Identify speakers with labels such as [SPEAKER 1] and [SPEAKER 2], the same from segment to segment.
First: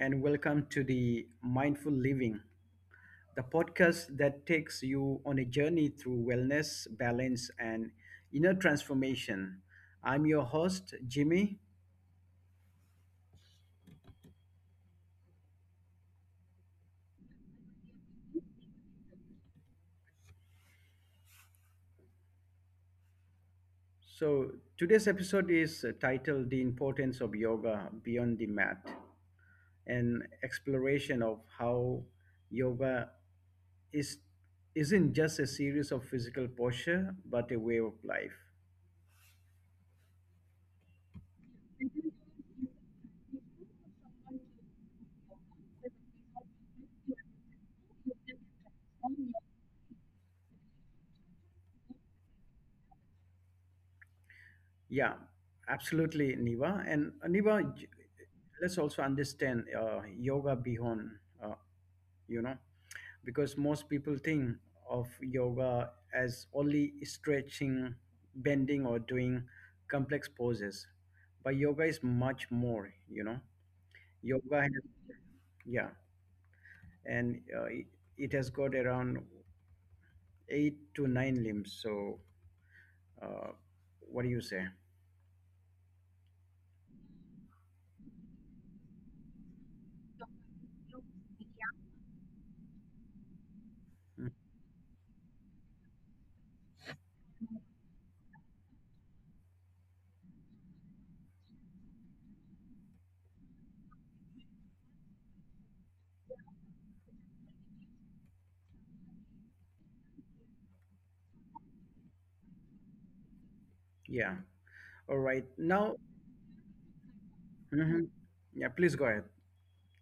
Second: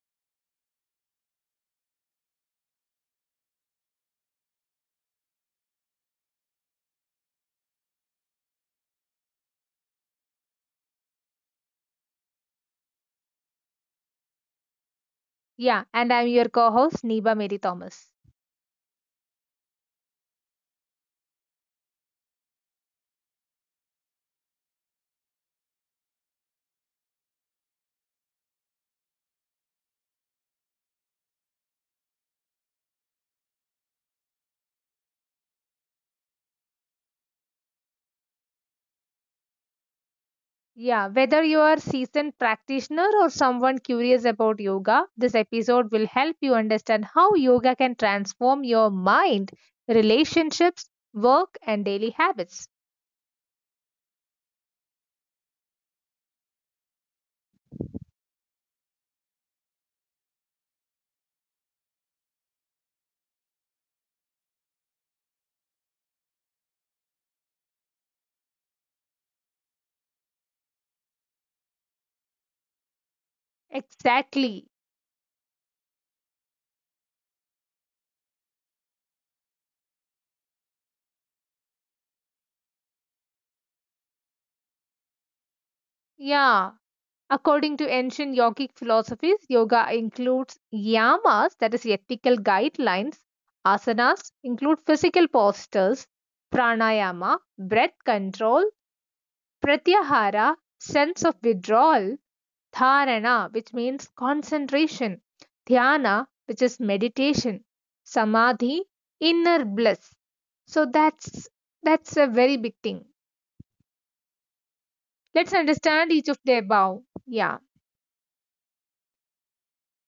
[SPEAKER 1] and welcome to the Mindful Living, the podcast that takes you on a journey through wellness, balance, and inner transformation. I'm your host, Jimmy.
[SPEAKER 2] Yeah, and I'm your co host, Neba Mary Thomas.
[SPEAKER 1] So, today's episode is titled The Importance of Yoga Beyond the Mat, an exploration of how yoga is, isn't just a series of physical posture, but a way of life.
[SPEAKER 2] Yeah, whether you are seasoned practitioner or someone curious about yoga, this episode will help you understand how yoga can transform your mind, relationships, work, and daily habits.
[SPEAKER 1] Yeah, absolutely, Niva. And Niva, let's also understand yoga beyond uh, you know because most people think of yoga as only stretching, bending, or doing complex poses, but yoga is much more, you know.
[SPEAKER 2] Exactly.
[SPEAKER 1] Yoga has, yeah and it, It has got around eight to nine limbs, so uh, what do you say?
[SPEAKER 2] Yeah. According to ancient yogic philosophies, yoga includes yamas, that is, ethical guidelines, asanas
[SPEAKER 1] Mm,
[SPEAKER 2] include physical postures, pranayama, breath control, Pratyahara, sense of withdrawal, dharana, which means concentration, dhyana, which is meditation, samadhi, inner bliss. So that's a very big thing.
[SPEAKER 1] yeah, all right.
[SPEAKER 2] Let's
[SPEAKER 1] Now,
[SPEAKER 2] understand each of their bow. Yeah.
[SPEAKER 1] mhm. Yeah, please go ahead.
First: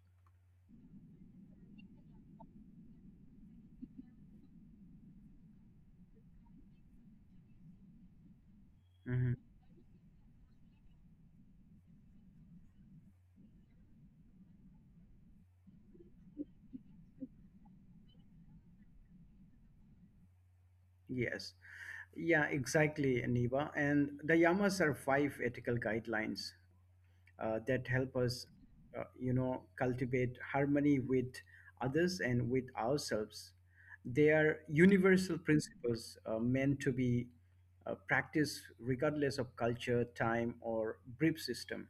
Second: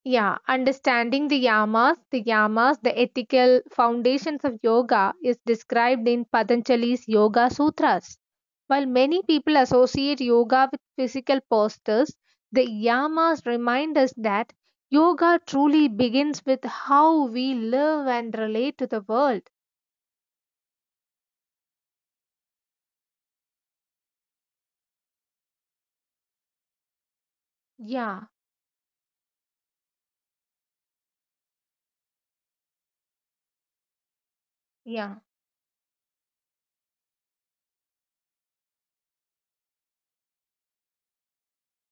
[SPEAKER 2] Yeah, understanding the yamas, the ethical foundations of yoga is described in Patanjali's Yoga Sutras. While many
[SPEAKER 1] Mm-hmm.
[SPEAKER 2] people associate yoga with physical postures, the yamas remind us that yoga truly begins with how we live and relate to the world.
[SPEAKER 1] Yes. Yeah, exactly, Niva. And the yamas are five ethical guidelines that help
[SPEAKER 2] Yeah,
[SPEAKER 1] us you know, cultivate harmony with others and with ourselves. They are
[SPEAKER 2] yeah,
[SPEAKER 1] universal principles meant to be practiced regardless of culture, time, or belief system.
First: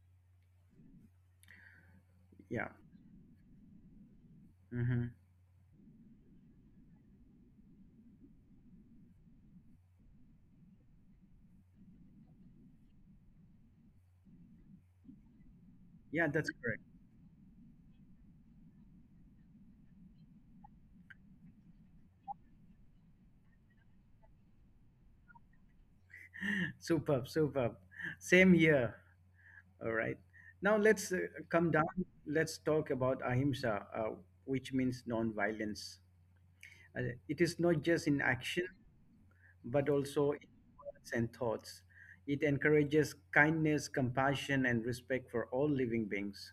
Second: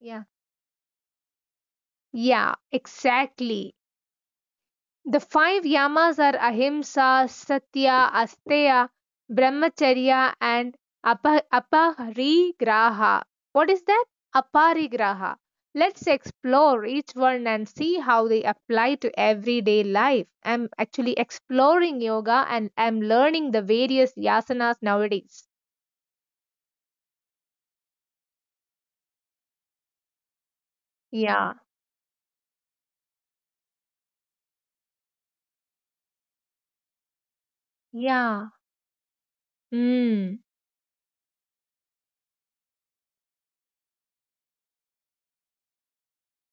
[SPEAKER 2] yeah. Yeah,
[SPEAKER 1] Yeah.
[SPEAKER 2] exactly.
[SPEAKER 1] hmm
[SPEAKER 2] The five yamas are ahimsa, satya, asteya, brahmacharya, and aparigraha. What is that? Aparigraha. Let's
[SPEAKER 1] Yeah, that's correct.
[SPEAKER 2] explore each one and see how they apply to everyday life. I'm actually exploring yoga and I'm learning the various yasanas nowadays.
[SPEAKER 1] Superb, superb. Same here. All right. Now let's
[SPEAKER 2] Yeah.
[SPEAKER 1] come down. Let's talk about ahimsa, which means non-violence. It is not just in
[SPEAKER 2] Yeah.
[SPEAKER 1] action, but also
[SPEAKER 2] Hmm.
[SPEAKER 1] in words and thoughts. It encourages kindness, compassion, and respect for all living beings.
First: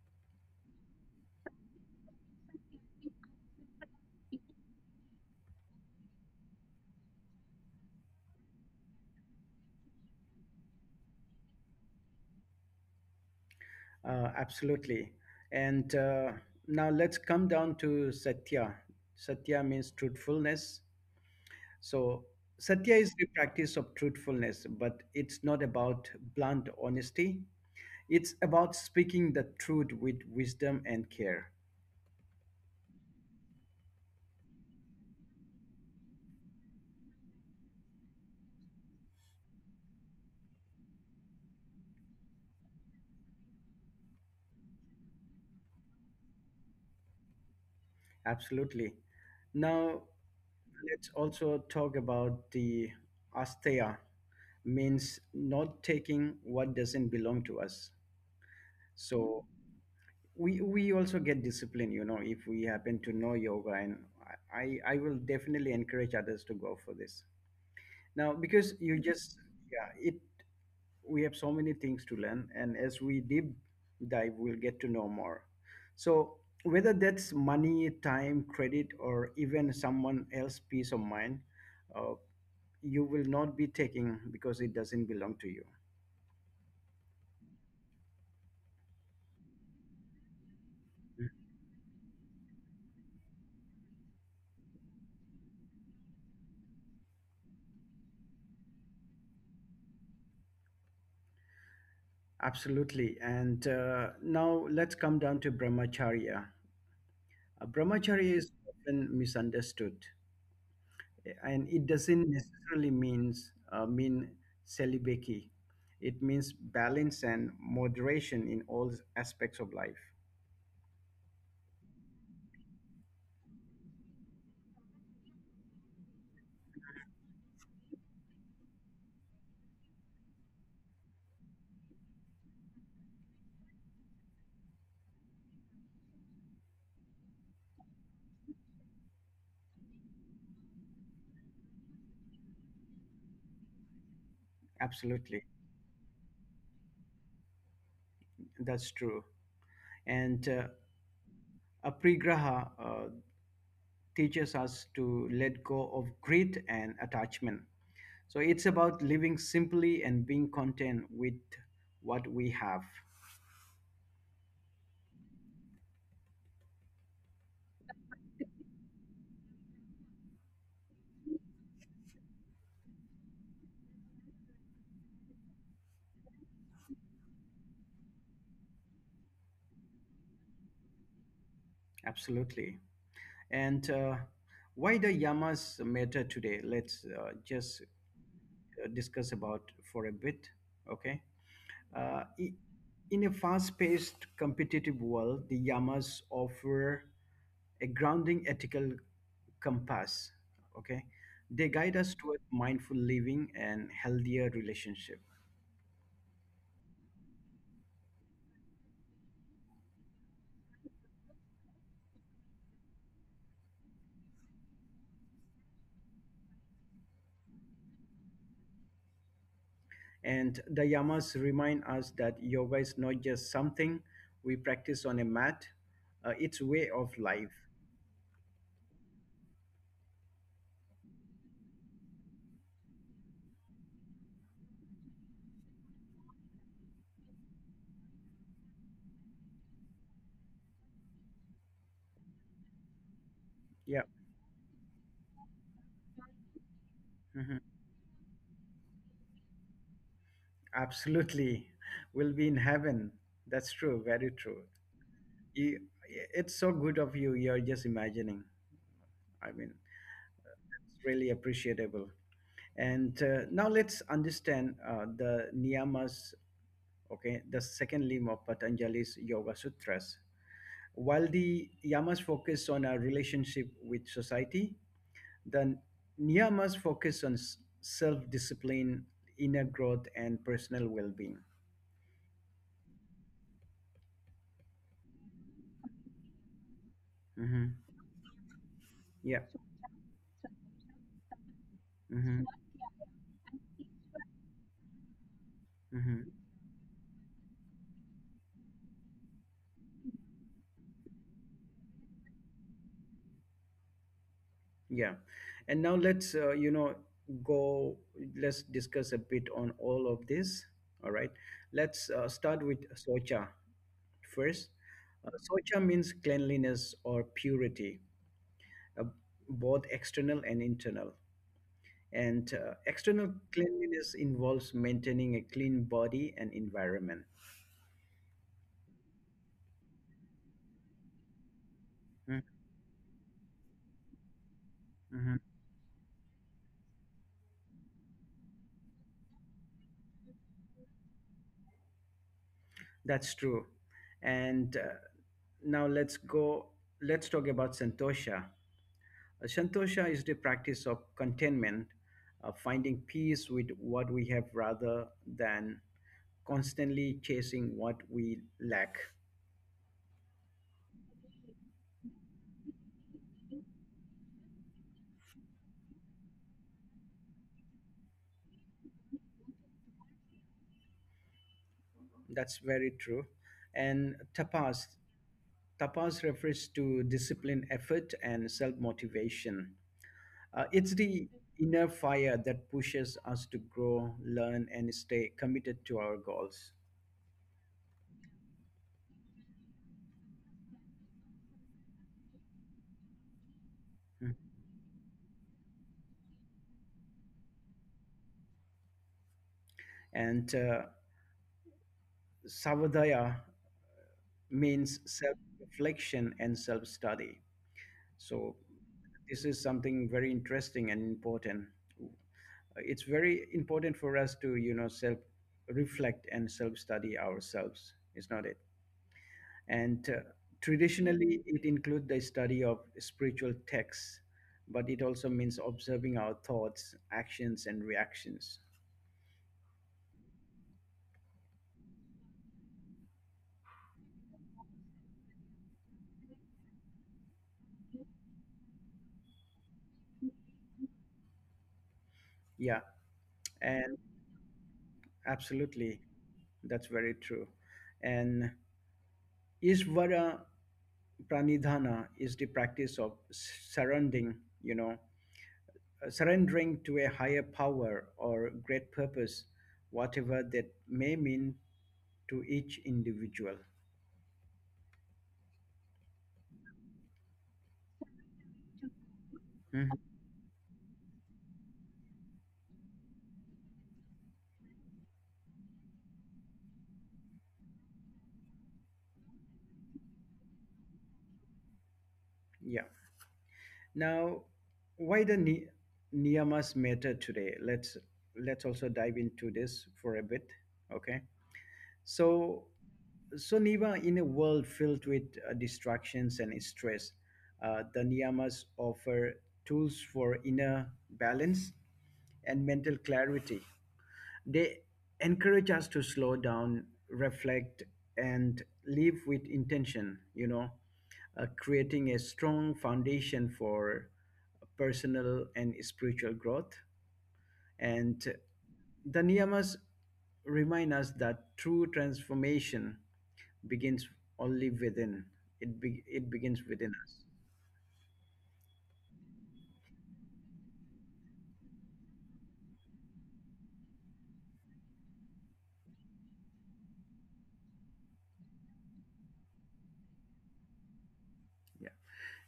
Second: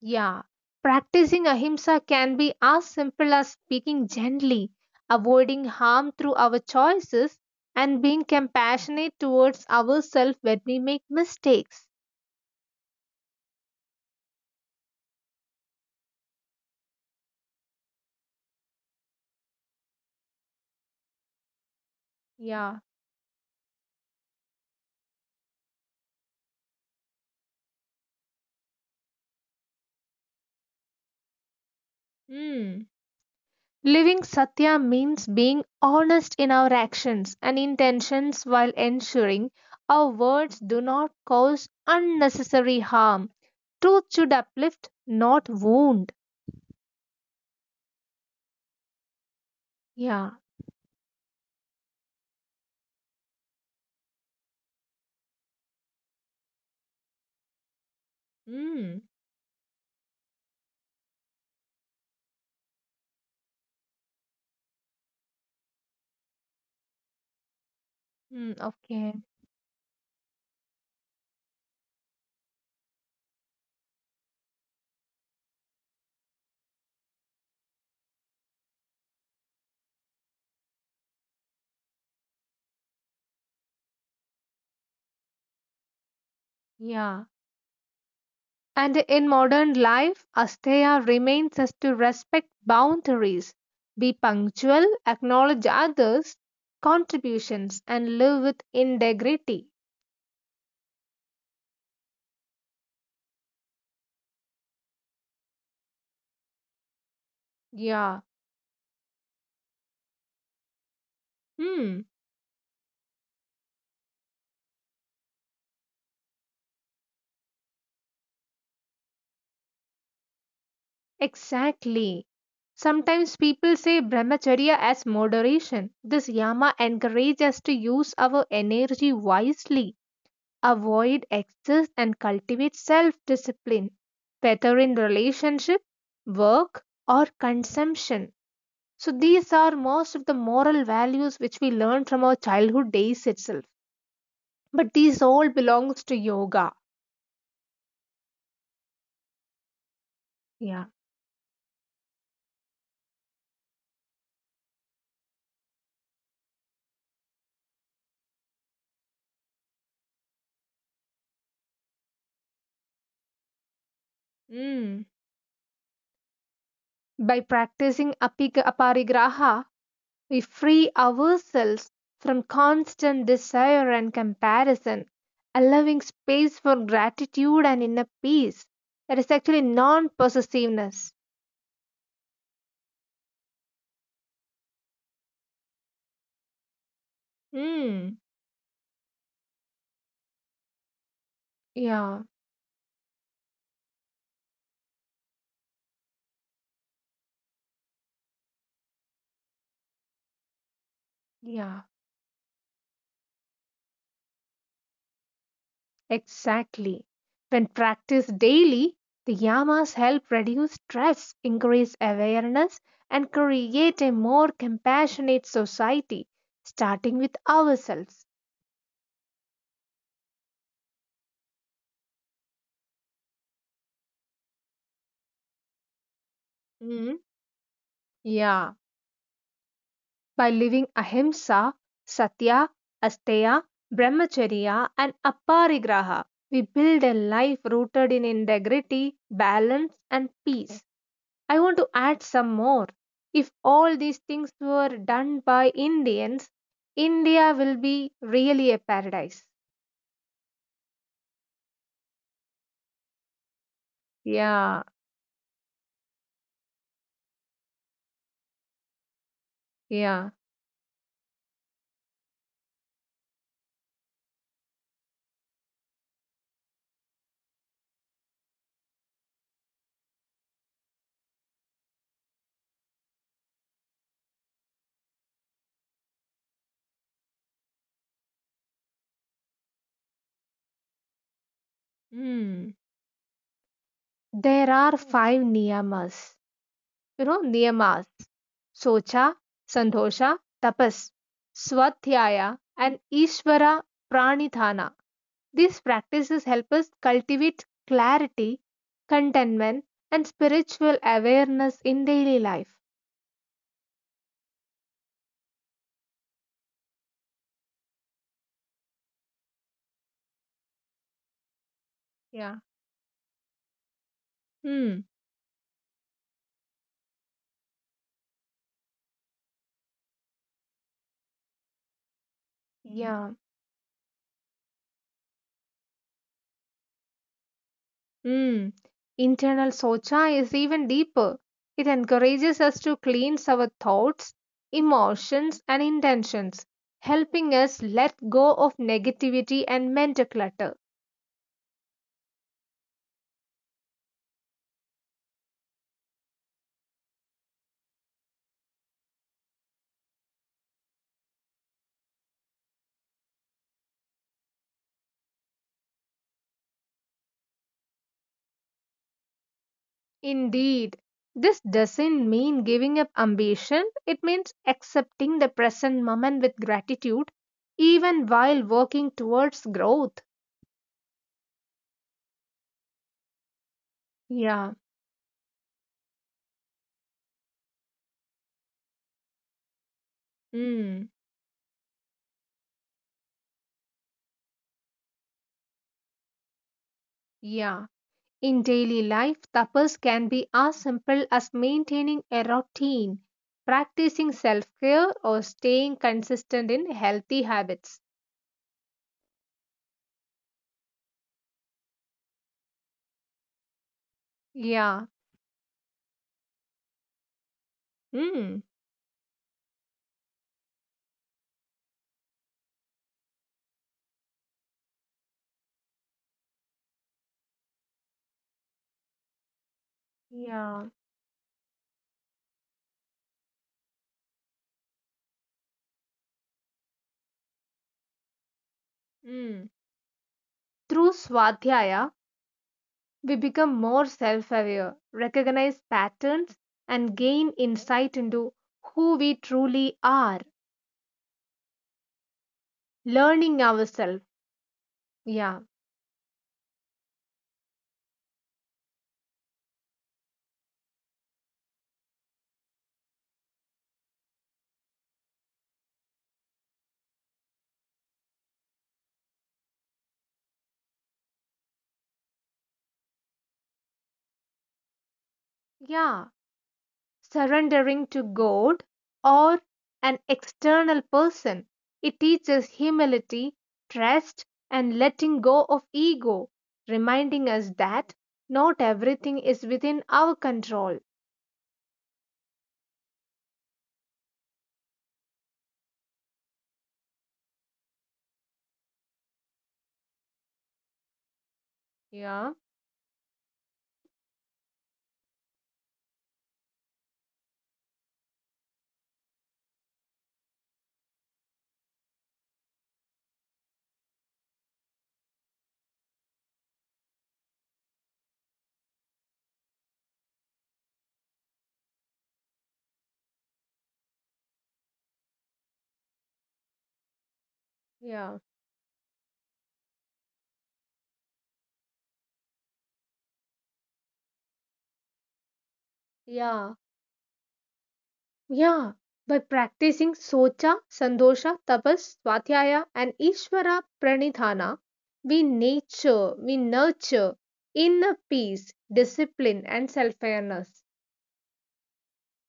[SPEAKER 2] Yeah, practicing ahimsa can be as simple as speaking gently, avoiding harm through our choices, and being compassionate towards ourselves when we make mistakes.
[SPEAKER 1] Absolutely. And now let's come down to satya. Satya means truthfulness. So
[SPEAKER 2] Yeah.
[SPEAKER 1] satya is the practice of truthfulness, but it's not about blunt honesty. It's about speaking the truth with wisdom and care.
[SPEAKER 2] Hmm. Living Satya means being honest in our actions and intentions while ensuring our words do not cause unnecessary harm. Truth should uplift, not wound.
[SPEAKER 1] Absolutely. Now,
[SPEAKER 2] Yeah.
[SPEAKER 1] let's also talk about the asteya, means not taking what doesn't belong to us.
[SPEAKER 2] Hmm.
[SPEAKER 1] So we also get discipline, you know, if we happen to know yoga, and I will definitely encourage others to go for this. Now,
[SPEAKER 2] Hmm.
[SPEAKER 1] because you
[SPEAKER 2] Okay.
[SPEAKER 1] just yeah, it we have so many things to learn, and as we deep dive we'll get to know more. So whether that's money, time, credit, or even someone else peace of mind, uh, you will not be taking, because it doesn't belong to you.
[SPEAKER 2] Yeah. And in modern life, Asteya remains us to respect boundaries, be punctual, acknowledge others' contributions, and live with integrity.
[SPEAKER 1] Absolutely. And now let's come down to brahmacharya.
[SPEAKER 2] Yeah,
[SPEAKER 1] Brahmacharya is often misunderstood, and it
[SPEAKER 2] hmm,
[SPEAKER 1] doesn't necessarily mean celibacy. It means balance and moderation in all aspects of life.
[SPEAKER 2] exactly. Sometimes people say brahmacharya as moderation. This yama encourages us to use our energy wisely, avoid excess, and cultivate self discipline, whether in relationship, work, or consumption. So these are most of the moral values which we learn from our childhood days itself. But these all
[SPEAKER 1] Absolutely,
[SPEAKER 2] belongs to yoga.
[SPEAKER 1] that's true. And
[SPEAKER 2] Yeah.
[SPEAKER 1] aprigraha teaches us to let go of greed and attachment. So it's about living simply and being content with what we have.
[SPEAKER 2] Mm. By practicing aparigraha, we free ourselves from constant desire and comparison, allowing space for gratitude and inner peace. That is actually non possessiveness.
[SPEAKER 1] Absolutely. And why the yamas matter today, let's just
[SPEAKER 2] Mm.
[SPEAKER 1] discuss about for a bit. Okay.
[SPEAKER 2] Yeah,
[SPEAKER 1] Uh, i- in a fast paced, competitive world, the Yamas offer a grounding ethical compass. Okay. They
[SPEAKER 2] yeah.
[SPEAKER 1] guide us toward mindful living and healthier relationship.
[SPEAKER 2] Exactly. When practiced daily, the yamas help reduce stress, increase awareness, and create a more compassionate society, starting with ourselves.
[SPEAKER 1] And the yamas remind us that yoga is not just something we practice on a mat, it's way
[SPEAKER 2] Mm,
[SPEAKER 1] of life.
[SPEAKER 2] yeah. By living ahimsa, satya, asteya, brahmacharya, and aparigraha, we build a life rooted in integrity, balance, and peace. I want to add some more. If all
[SPEAKER 1] Yeah,
[SPEAKER 2] these things were done by Indians, India
[SPEAKER 1] mhm,
[SPEAKER 2] will be really a paradise.
[SPEAKER 1] absolutely. We'll be in heaven. That's true, very true.
[SPEAKER 2] Yeah,
[SPEAKER 1] You, it's so good of you. You're just imagining. I mean,
[SPEAKER 2] yeah.
[SPEAKER 1] it's really appreciable. And now let's understand the niyamas, okay, the second limb of Patanjali's Yoga Sutras. While the yamas focus on our relationship with society, the niyamas focus on self discipline, inner growth, and personal well being.
[SPEAKER 2] Hmm. There are five niyamas. You know,
[SPEAKER 1] hmm
[SPEAKER 2] niyamas. Socha,
[SPEAKER 1] Yeah.
[SPEAKER 2] Sandosha, Tapas,
[SPEAKER 1] So,
[SPEAKER 2] Swadhyaya, and Ishvara Pranidhana. These
[SPEAKER 1] hmm
[SPEAKER 2] practices help us cultivate clarity, contentment, and spiritual awareness in daily life.
[SPEAKER 1] Yeah. And now let's, you know, go, let's discuss a bit on all of this. All right. Let's
[SPEAKER 2] Yeah.
[SPEAKER 1] start with Socha first.
[SPEAKER 2] Hmm.
[SPEAKER 1] Socha means cleanliness or purity, uh, both external and internal. And
[SPEAKER 2] Yeah.
[SPEAKER 1] external cleanliness involves maintaining a clean body and environment.
[SPEAKER 2] Mm. Internal socha is even deeper. It
[SPEAKER 1] Mm,
[SPEAKER 2] encourages us to cleanse our thoughts,
[SPEAKER 1] mhm.
[SPEAKER 2] emotions, and intentions, helping us let go of negativity and mental clutter.
[SPEAKER 1] That's true. And now let's go, let's talk about Santosha. Santosha is the practice of contentment, finding peace with what we have rather than constantly chasing what we lack.
[SPEAKER 2] Indeed, this doesn't mean giving up ambition, it means accepting the present moment with gratitude, even while working towards growth.
[SPEAKER 1] That's very true. And
[SPEAKER 2] Yeah.
[SPEAKER 1] tapas, Tapas refers to discipline, effort, and self motivation. It's
[SPEAKER 2] Mm.
[SPEAKER 1] the inner fire that pushes us to grow, learn, and stay committed to our goals.
[SPEAKER 2] Yeah. In daily life, tapas can be as simple as maintaining a routine, practicing
[SPEAKER 1] Mm.
[SPEAKER 2] self care, or staying consistent in healthy habits.
[SPEAKER 1] And savadaya
[SPEAKER 2] Yeah.
[SPEAKER 1] means self reflection and self study.
[SPEAKER 2] Mm.
[SPEAKER 1] So this is something very interesting and important. It's very important for us to, you know, self reflect and self study ourselves, is not it? And
[SPEAKER 2] Yeah.
[SPEAKER 1] traditionally, it includes the study of spiritual texts, but it also means observing our thoughts, actions, and reactions.
[SPEAKER 2] Mm. Through Swadhyaya, we become more self aware, recognize patterns, and gain insight into who we truly are,
[SPEAKER 1] Yeah,
[SPEAKER 2] learning
[SPEAKER 1] and
[SPEAKER 2] ourselves. Yeah.
[SPEAKER 1] absolutely, that's very true. And Ishvara Pranidhana is the practice of surrendering, you know, surrendering to a higher power or great purpose, whatever that may mean to each individual.
[SPEAKER 2] Yeah. Surrendering to God or
[SPEAKER 1] Mhm.
[SPEAKER 2] an external person. It teaches humility, trust, and letting go of ego, reminding us that not everything is within our control.
[SPEAKER 1] Yeah. Now, why the niyamas matter today? Let's also dive into this for a bit. Okay.
[SPEAKER 2] Yeah,
[SPEAKER 1] So, so Niva, in a world filled with distractions and stress, the niyamas offer tools for inner balance and mental clarity. They encourage us to slow down, reflect, and live with intention, you know, creating a strong foundation for personal and spiritual growth. And
[SPEAKER 2] yeah,
[SPEAKER 1] the niyamas remind us that true transformation begins only within, it begins
[SPEAKER 2] yeah,
[SPEAKER 1] within us.
[SPEAKER 2] yeah. By practicing Socha, Sandosha, Tapas, Swatyaya, and Ishvara Pranidhana, we nurture inner peace, discipline, and self awareness.
[SPEAKER 1] Yeah.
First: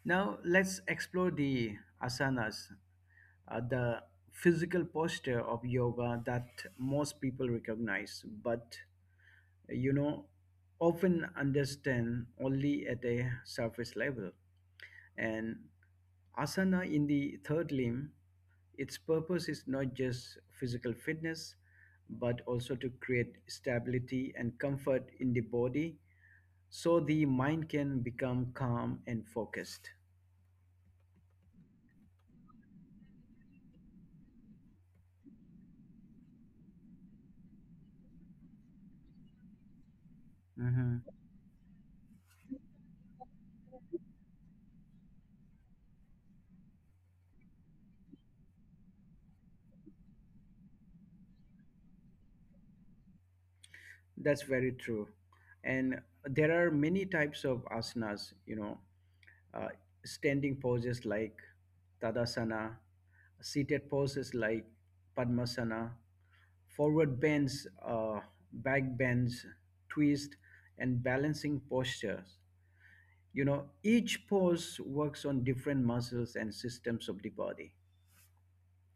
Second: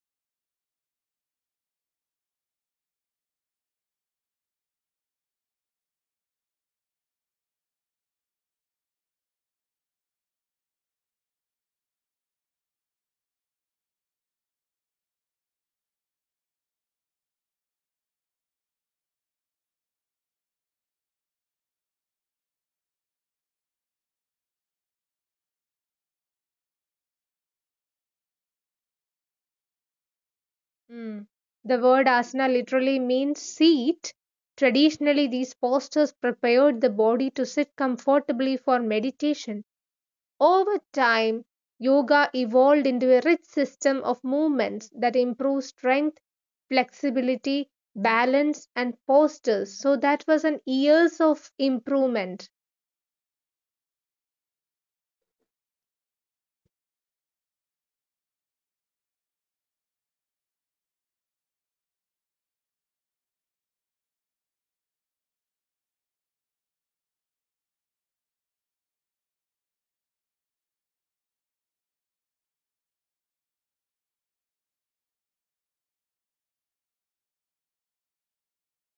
[SPEAKER 1] Now let's explore the asanas, the physical posture of yoga that most people recognize, but you know, often understand only at a surface level. And asana in the third limb, its purpose is not just physical fitness, but also to create stability and comfort in the body so the mind can become calm and focused.
[SPEAKER 2] Mm. The word asana literally means seat. Traditionally, these postures prepared the body to sit comfortably for meditation. Over
[SPEAKER 1] Mm-hmm.
[SPEAKER 2] time, yoga evolved into a rich system of movements that improve strength, flexibility, balance, and postures. So, that was an years of improvement.
[SPEAKER 1] That's very true. And there are many types of asanas, you know, uh, standing poses like Tadasana, seated poses like Padmasana, forward bends, back bends, twist, and balancing postures. You know, each pose works on different muscles and systems of the body.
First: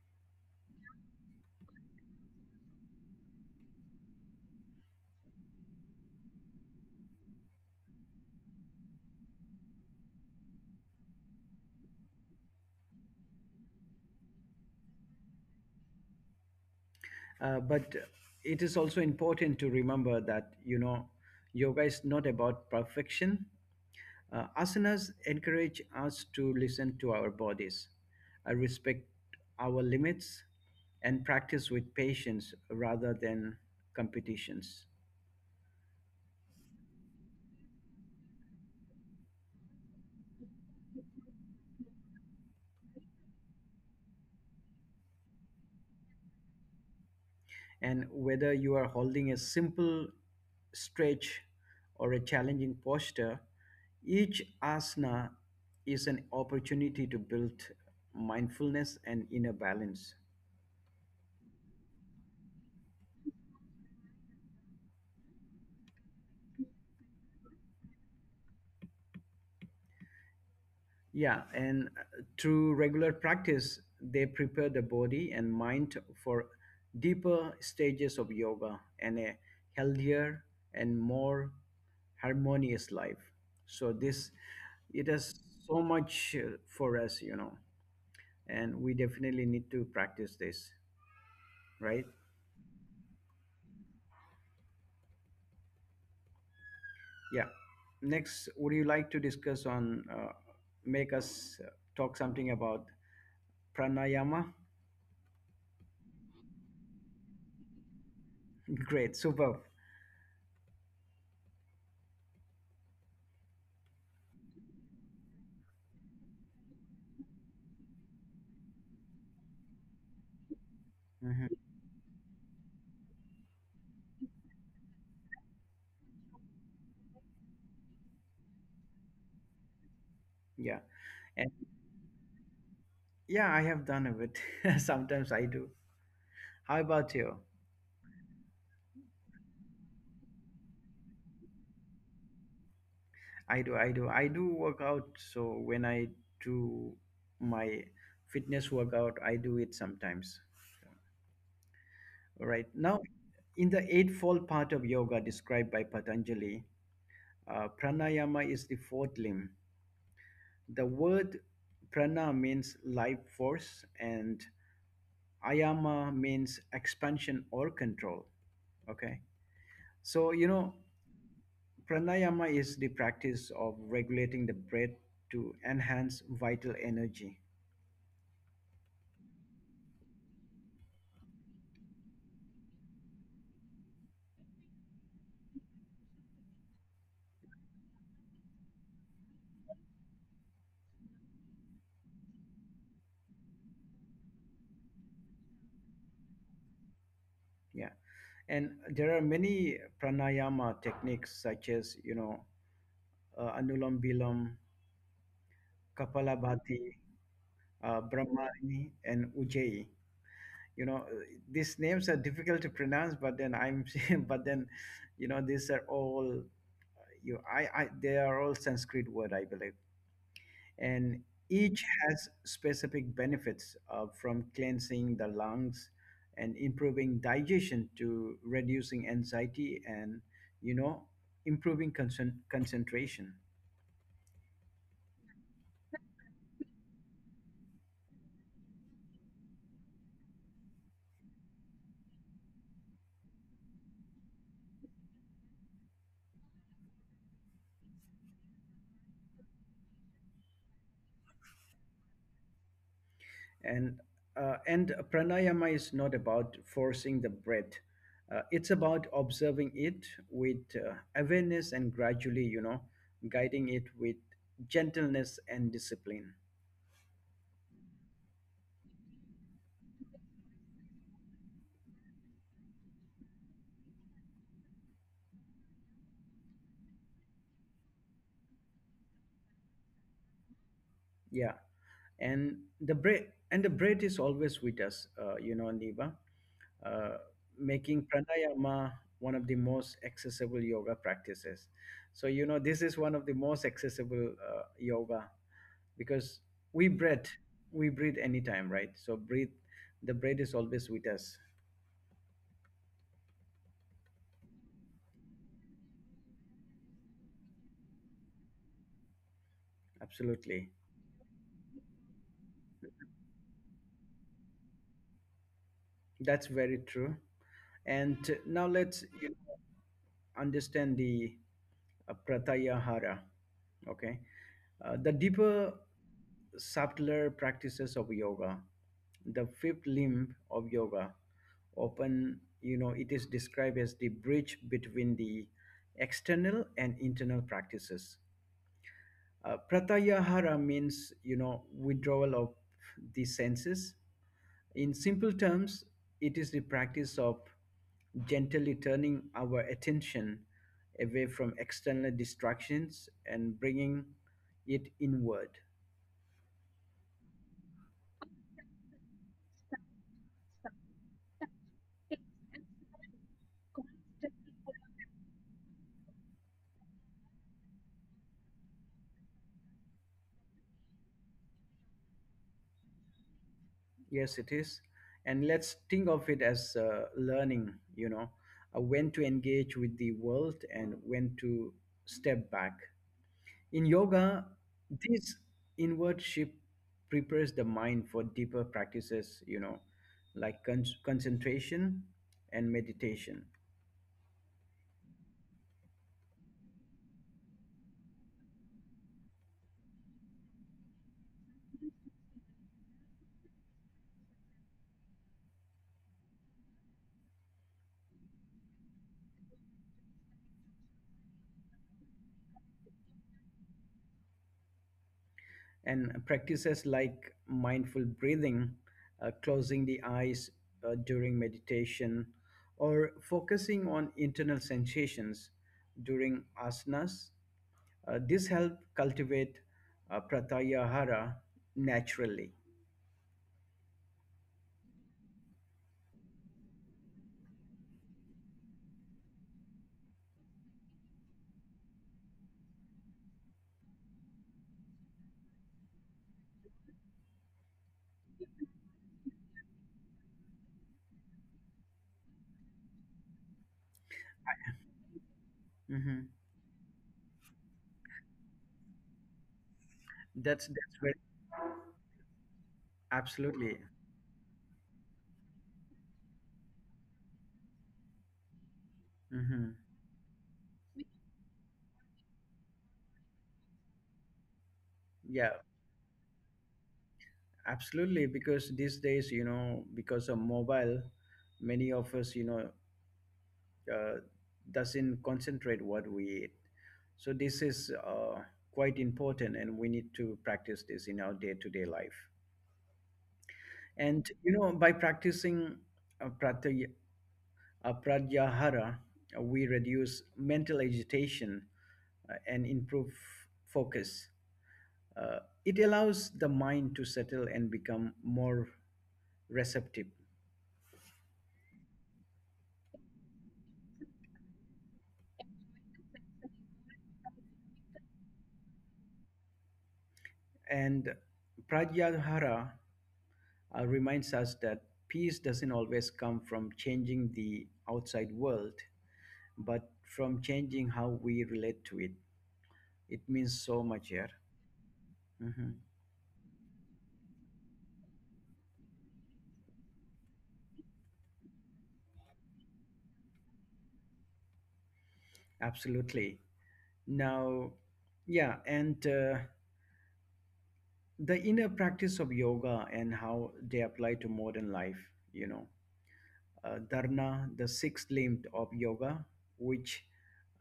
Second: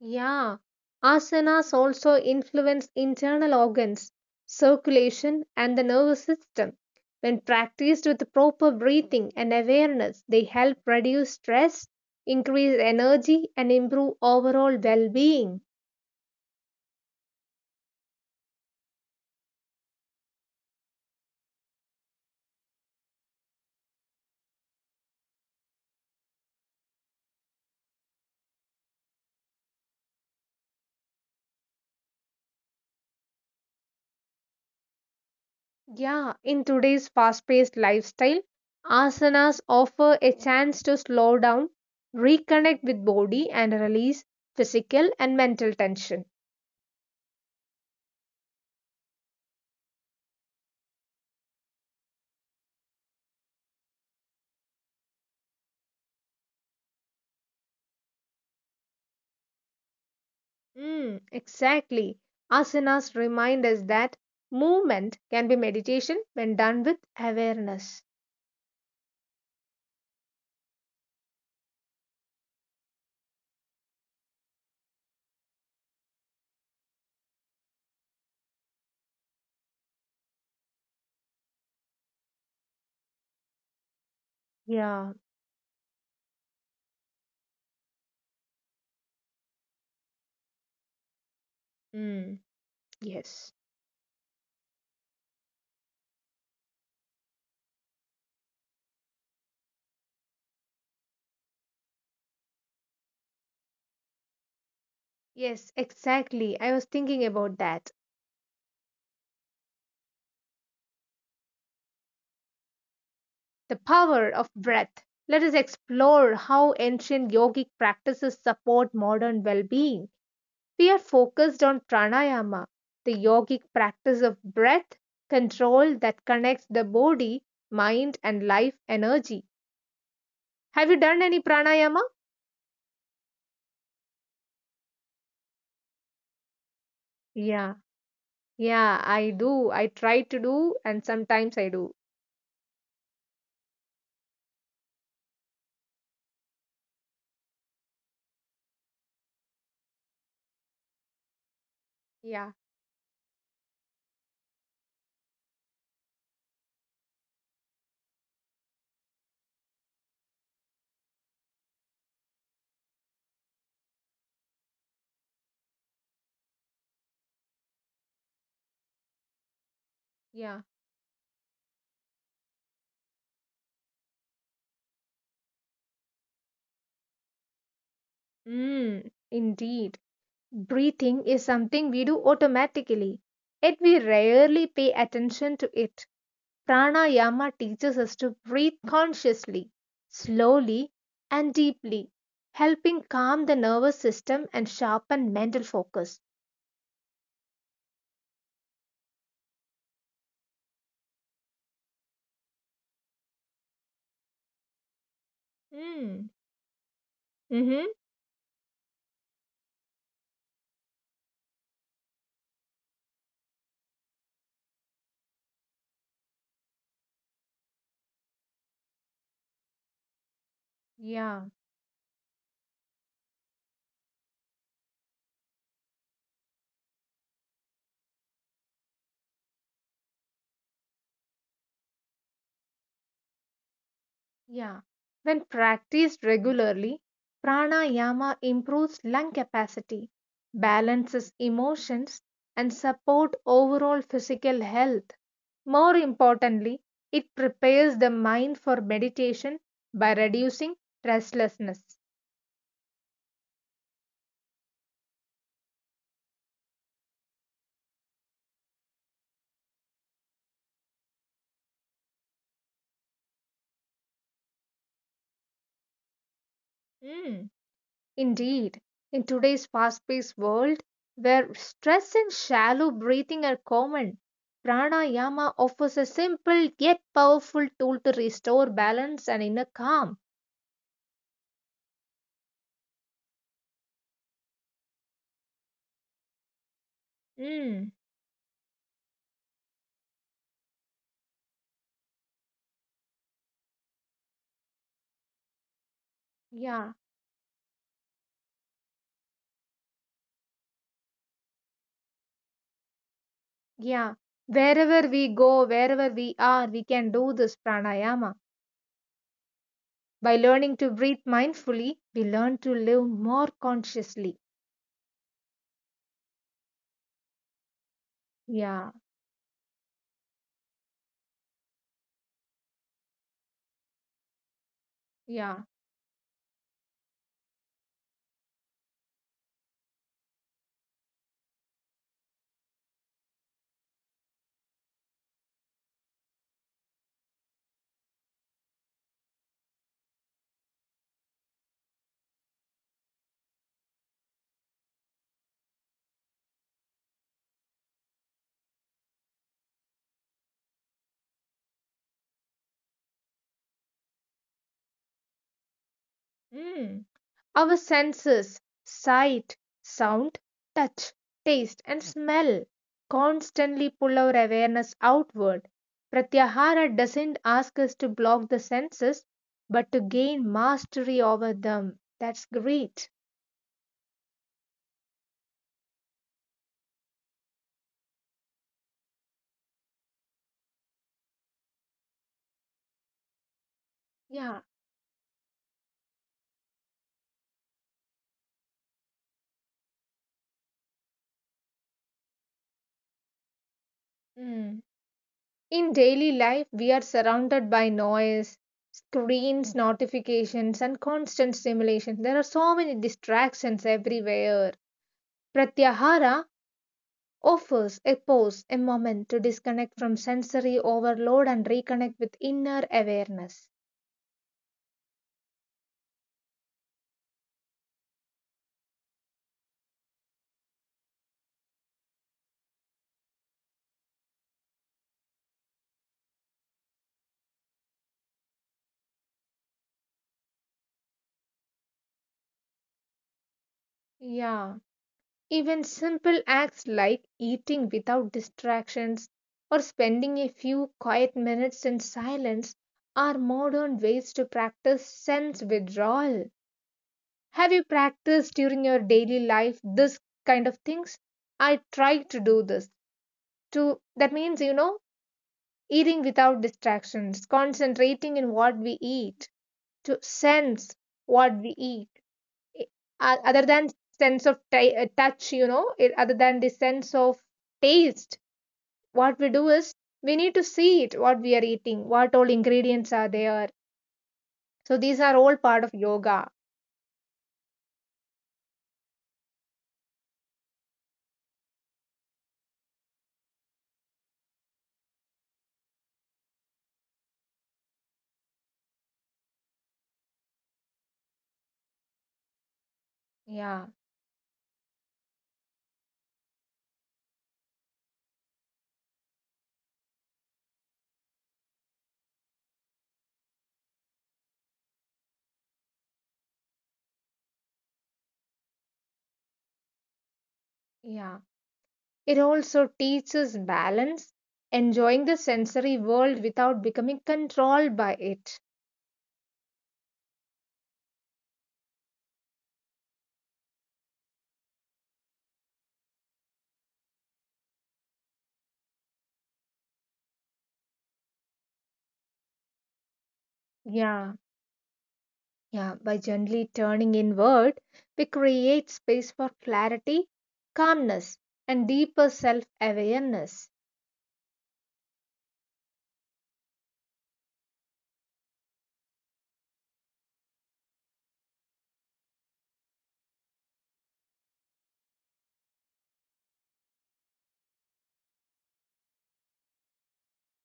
[SPEAKER 2] Yeah, asanas also influence internal organs, circulation, and the nervous system. When practiced with proper breathing and awareness, they help reduce stress, increase energy, and improve overall well being.
[SPEAKER 1] But it is also important to remember that, you know, yoga is not about perfection. Asanas encourage us to listen to our bodies, respect our limits, and practice with patience rather than competitions.
[SPEAKER 2] Yeah, in today's fast paced lifestyle, asanas offer a chance to slow down, reconnect with body, and release physical and mental tension.
[SPEAKER 1] And whether you are holding a simple stretch or a challenging posture, each asana is an opportunity to build mindfulness and inner balance.
[SPEAKER 2] Mm, exactly. Asanas remind us that movement can be meditation when done with awareness.
[SPEAKER 1] Yeah, and through regular practice, they prepare the body and mind for deeper stages of yoga and a healthier and more harmonious life. So this, it
[SPEAKER 2] Yeah.
[SPEAKER 1] has so much for us, you know, and we definitely need to practice this, right?
[SPEAKER 2] Mm, yes.
[SPEAKER 1] Yeah. Next, would you like to discuss on, make us talk something about pranayama?
[SPEAKER 2] Yes, exactly. I was thinking about that.
[SPEAKER 1] Great, superb.
[SPEAKER 2] The power of breath. Let us explore how ancient yogic practices support modern well being. We are
[SPEAKER 1] Mhm.
[SPEAKER 2] focused on pranayama, the yogic practice of breath control that connects the body, mind, and life energy.
[SPEAKER 1] Yeah.
[SPEAKER 2] Have you done any pranayama?
[SPEAKER 1] Yeah, I have done a bit. Sometimes I do. How about you?
[SPEAKER 2] Yeah, yeah, I do. I try to do, and sometimes I do.
[SPEAKER 1] I do. I do work out. So when I do my fitness workout, I do it sometimes. All
[SPEAKER 2] Yeah,
[SPEAKER 1] right. Now, in the eightfold part of yoga described by Patanjali, pranayama is the fourth limb. The word prana means life force, and ayama means expansion or control. Okay, so you
[SPEAKER 2] yeah.
[SPEAKER 1] know, pranayama is the practice of regulating the breath to enhance vital energy.
[SPEAKER 2] Mm, indeed. Breathing is something we do automatically, yet we rarely pay attention to it. Pranayama teaches us to breathe consciously, slowly, and deeply, helping calm the nervous system and sharpen mental focus.
[SPEAKER 1] Yeah. And there are many pranayama techniques, such as, you know, anulam bilam,
[SPEAKER 2] Mm,
[SPEAKER 1] kapalabhati,
[SPEAKER 2] mm-hmm.
[SPEAKER 1] brahmari, and ujjayi. You know, these names are difficult to pronounce, but but then, you know, these are all, they are all Sanskrit word, I believe. And
[SPEAKER 2] Yeah.
[SPEAKER 1] each has specific benefits, from cleansing the lungs and improving digestion to reducing anxiety and, you know, improving concentration.
[SPEAKER 2] Yeah, when practiced regularly, pranayama improves lung capacity, balances emotions, and support overall physical health. More importantly, it prepares the mind for meditation by reducing restlessness.
[SPEAKER 1] And pranayama is not about forcing the breath. It's about observing it with awareness, and gradually, you know, guiding it with gentleness and discipline.
[SPEAKER 2] Mm. Indeed, in today's fast paced world where stress and shallow breathing are common, pranayama offers a simple yet powerful tool to restore balance and inner calm.
[SPEAKER 1] Yeah. And the breath and the breath is always with us, you know, Niva, uh,
[SPEAKER 2] Mm,
[SPEAKER 1] making pranayama one of the most accessible yoga practices. So you know, this is one of the most accessible yoga, because
[SPEAKER 2] yeah,
[SPEAKER 1] we breathe we breathe anytime, right? So breathe the breath is always with us.
[SPEAKER 2] yeah. Wherever we go, wherever we are, we can do this pranayama. By
[SPEAKER 1] Absolutely,
[SPEAKER 2] learning to breathe mindfully, we learn to live more consciously.
[SPEAKER 1] that's very true. And now
[SPEAKER 2] Yeah,
[SPEAKER 1] let's, you know, understand the pratyahara, okay, the
[SPEAKER 2] yeah.
[SPEAKER 1] deeper, subtler practices of yoga, the fifth limb of yoga. Often, you know, it is described as the bridge between the external and internal practices. Uh, pratyahara means, you know, withdrawal of the senses. In simple terms, it is the practice of gently turning our attention away from external distractions and bringing it inward.
[SPEAKER 2] Mm. Our senses sight, sound, touch, taste, and smell constantly pull our awareness outward. Pratyahara doesn't ask us to block the senses but to gain mastery over them. That's great.
[SPEAKER 1] Yes, it is. And let's think of it as learning, you know, when to engage with the world and when to step back. In yoga,
[SPEAKER 2] Yeah.
[SPEAKER 1] this inward shift prepares the mind for deeper practices, you know, like concentration and meditation.
[SPEAKER 2] Mm. In daily life, we are surrounded by noise, screens, notifications, and constant stimulation. There are so many distractions everywhere. Pratyahara offers a pause, a moment to disconnect from sensory overload and reconnect with inner awareness.
[SPEAKER 1] And practices like mindful breathing, closing the eyes during meditation, or focusing on internal sensations during asanas. This help cultivate pratyahara naturally.
[SPEAKER 2] Yeah, even simple acts like eating without distractions or spending a few quiet minutes in silence are modern ways to practice sense withdrawal. Have you practiced during your daily life this kind of things? I try to do this. To that means you know eating
[SPEAKER 1] Mhm.
[SPEAKER 2] without distractions, concentrating in what we eat to
[SPEAKER 1] That's
[SPEAKER 2] sense
[SPEAKER 1] that's very
[SPEAKER 2] what we eat I- other
[SPEAKER 1] absolutely.
[SPEAKER 2] than sense of touch you know it, other than the sense of taste what we do
[SPEAKER 1] Mhm.
[SPEAKER 2] is we need to see it what we are eating what all ingredients are there so these are all
[SPEAKER 1] Yeah,
[SPEAKER 2] part of yoga
[SPEAKER 1] absolutely. Because these days, you know, because of mobile, many of us, you know, uh, doesn't concentrate what we eat. So this is quite important, and we need to practice this in our day-to-day life.
[SPEAKER 2] yeah
[SPEAKER 1] And you know, by practicing uh, praty- pratyahara, we reduce mental agitation and improve focus. Uh, it allows the mind to settle and become more receptive.
[SPEAKER 2] yeah it also teaches balance enjoying the sensory world without becoming controlled by it
[SPEAKER 1] And Pratyahara reminds us that peace doesn't always come from changing the outside world, but from changing how we relate to it. It means so much
[SPEAKER 2] yeah.
[SPEAKER 1] here. Mhm.
[SPEAKER 2] Yeah, by gently turning inward, we create space for clarity, calmness, and deeper self awareness.
[SPEAKER 1] Absolutely. Now, yeah, and the inner practice of yoga and how they apply to modern life. Dharana, the sixth limb of yoga, which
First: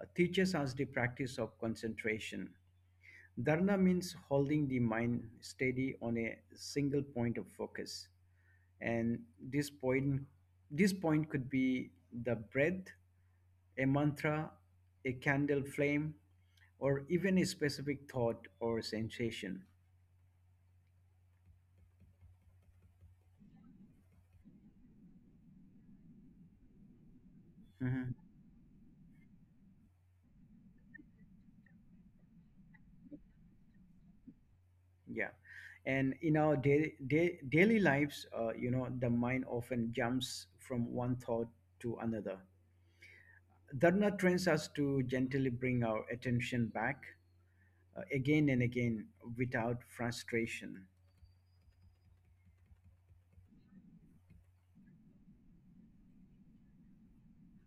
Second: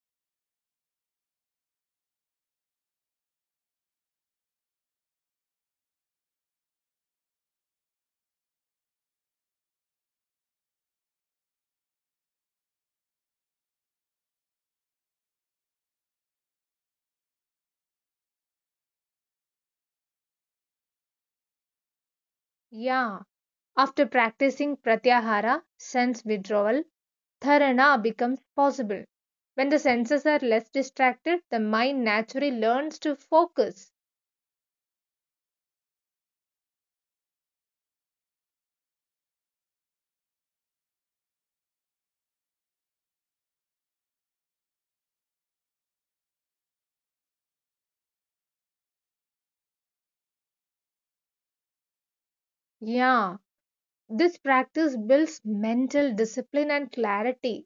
[SPEAKER 1] teaches us the practice of concentration. Dharana means holding the mind steady on a single point of focus. And this point could be the breath, a mantra, a candle flame, or even a specific thought or sensation.
[SPEAKER 2] Yeah, after practicing pratyahara, sense withdrawal, dharana
[SPEAKER 1] Mhm.
[SPEAKER 2] becomes possible. When the senses are less distracted, the mind naturally learns to focus.
[SPEAKER 1] Yeah. And in our day day daily lives, the mind often jumps from one thought to another. Dharna trains us to gently bring our attention back again and again without frustration.
[SPEAKER 2] Yeah, this practice builds mental discipline and clarity.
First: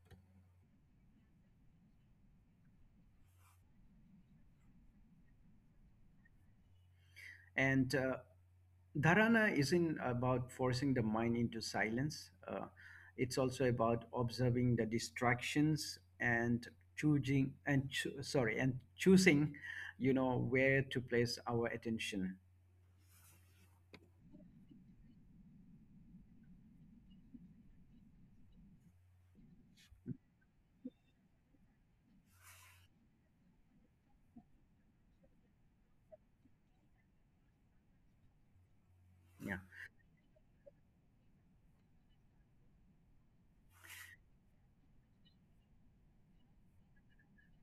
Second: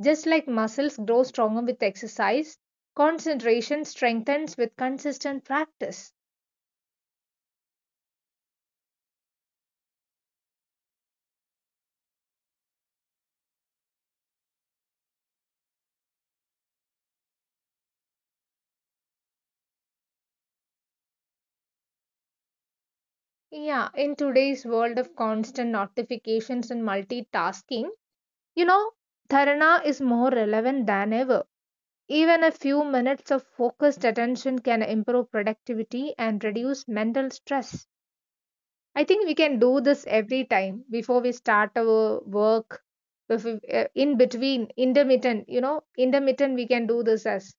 [SPEAKER 2] Just like muscles grow stronger with exercise, concentration strengthens with consistent practice.
[SPEAKER 1] And dharana isn't about forcing the mind into silence, it's also about observing the distractions and choosing and cho- sorry and choosing where to place our attention.
[SPEAKER 2] Yeah, in today's world of constant notifications and multitasking, you know, Dharana is more relevant than ever. Even a few minutes of focused attention can improve productivity and reduce mental stress. I think we
[SPEAKER 1] Yeah.
[SPEAKER 2] can do this every time before we start our work. If we- In between, intermittent, we can do this as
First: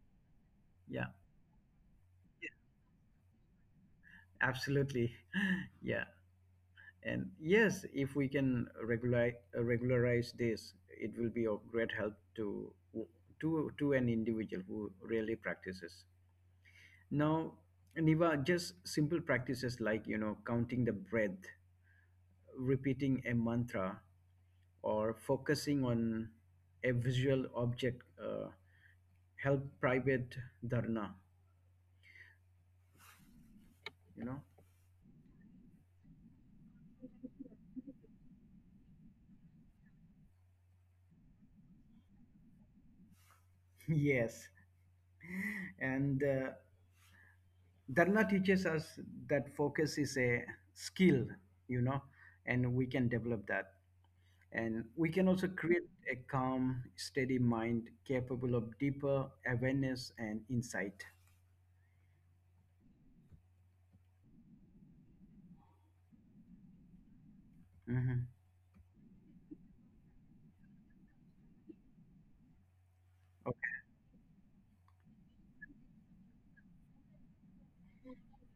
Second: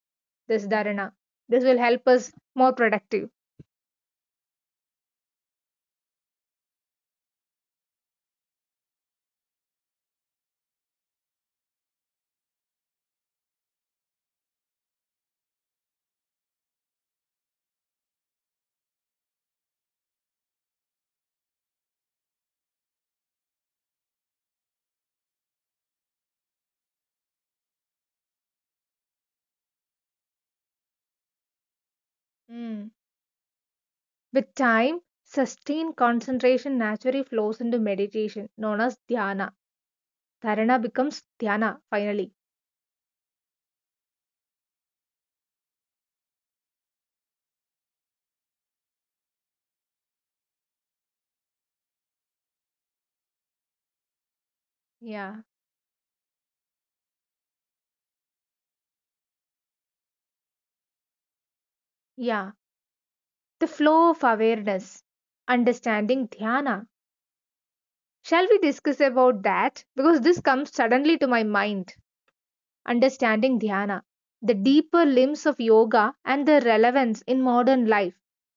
[SPEAKER 2] this
[SPEAKER 1] Yeah,
[SPEAKER 2] dharana. This will help us more productive.
[SPEAKER 1] absolutely. Yeah. And yes, if we can regulate regularize this, it will be of great help to to an individual who really practices. Now, Niva, just simple practices like, counting the breath, repeating a mantra, or focusing on a visual object help private dharna,
[SPEAKER 2] Mm.
[SPEAKER 1] you know.
[SPEAKER 2] With time, sustained concentration naturally flows into meditation, known as dhyana. Dharana becomes dhyana finally.
[SPEAKER 1] Yes, and Dharna teaches us that focus is a skill, you know, and we can develop that. And we can
[SPEAKER 2] Yeah.
[SPEAKER 1] also create a calm, steady mind capable of deeper awareness and insight.
[SPEAKER 2] Yeah, the flow of awareness, understanding dhyana.
[SPEAKER 1] Hmm.
[SPEAKER 2] Shall we discuss about that? Because this comes suddenly to my mind. Understanding
[SPEAKER 1] Okay.
[SPEAKER 2] dhyana, the deeper limbs of yoga, and their relevance in modern life.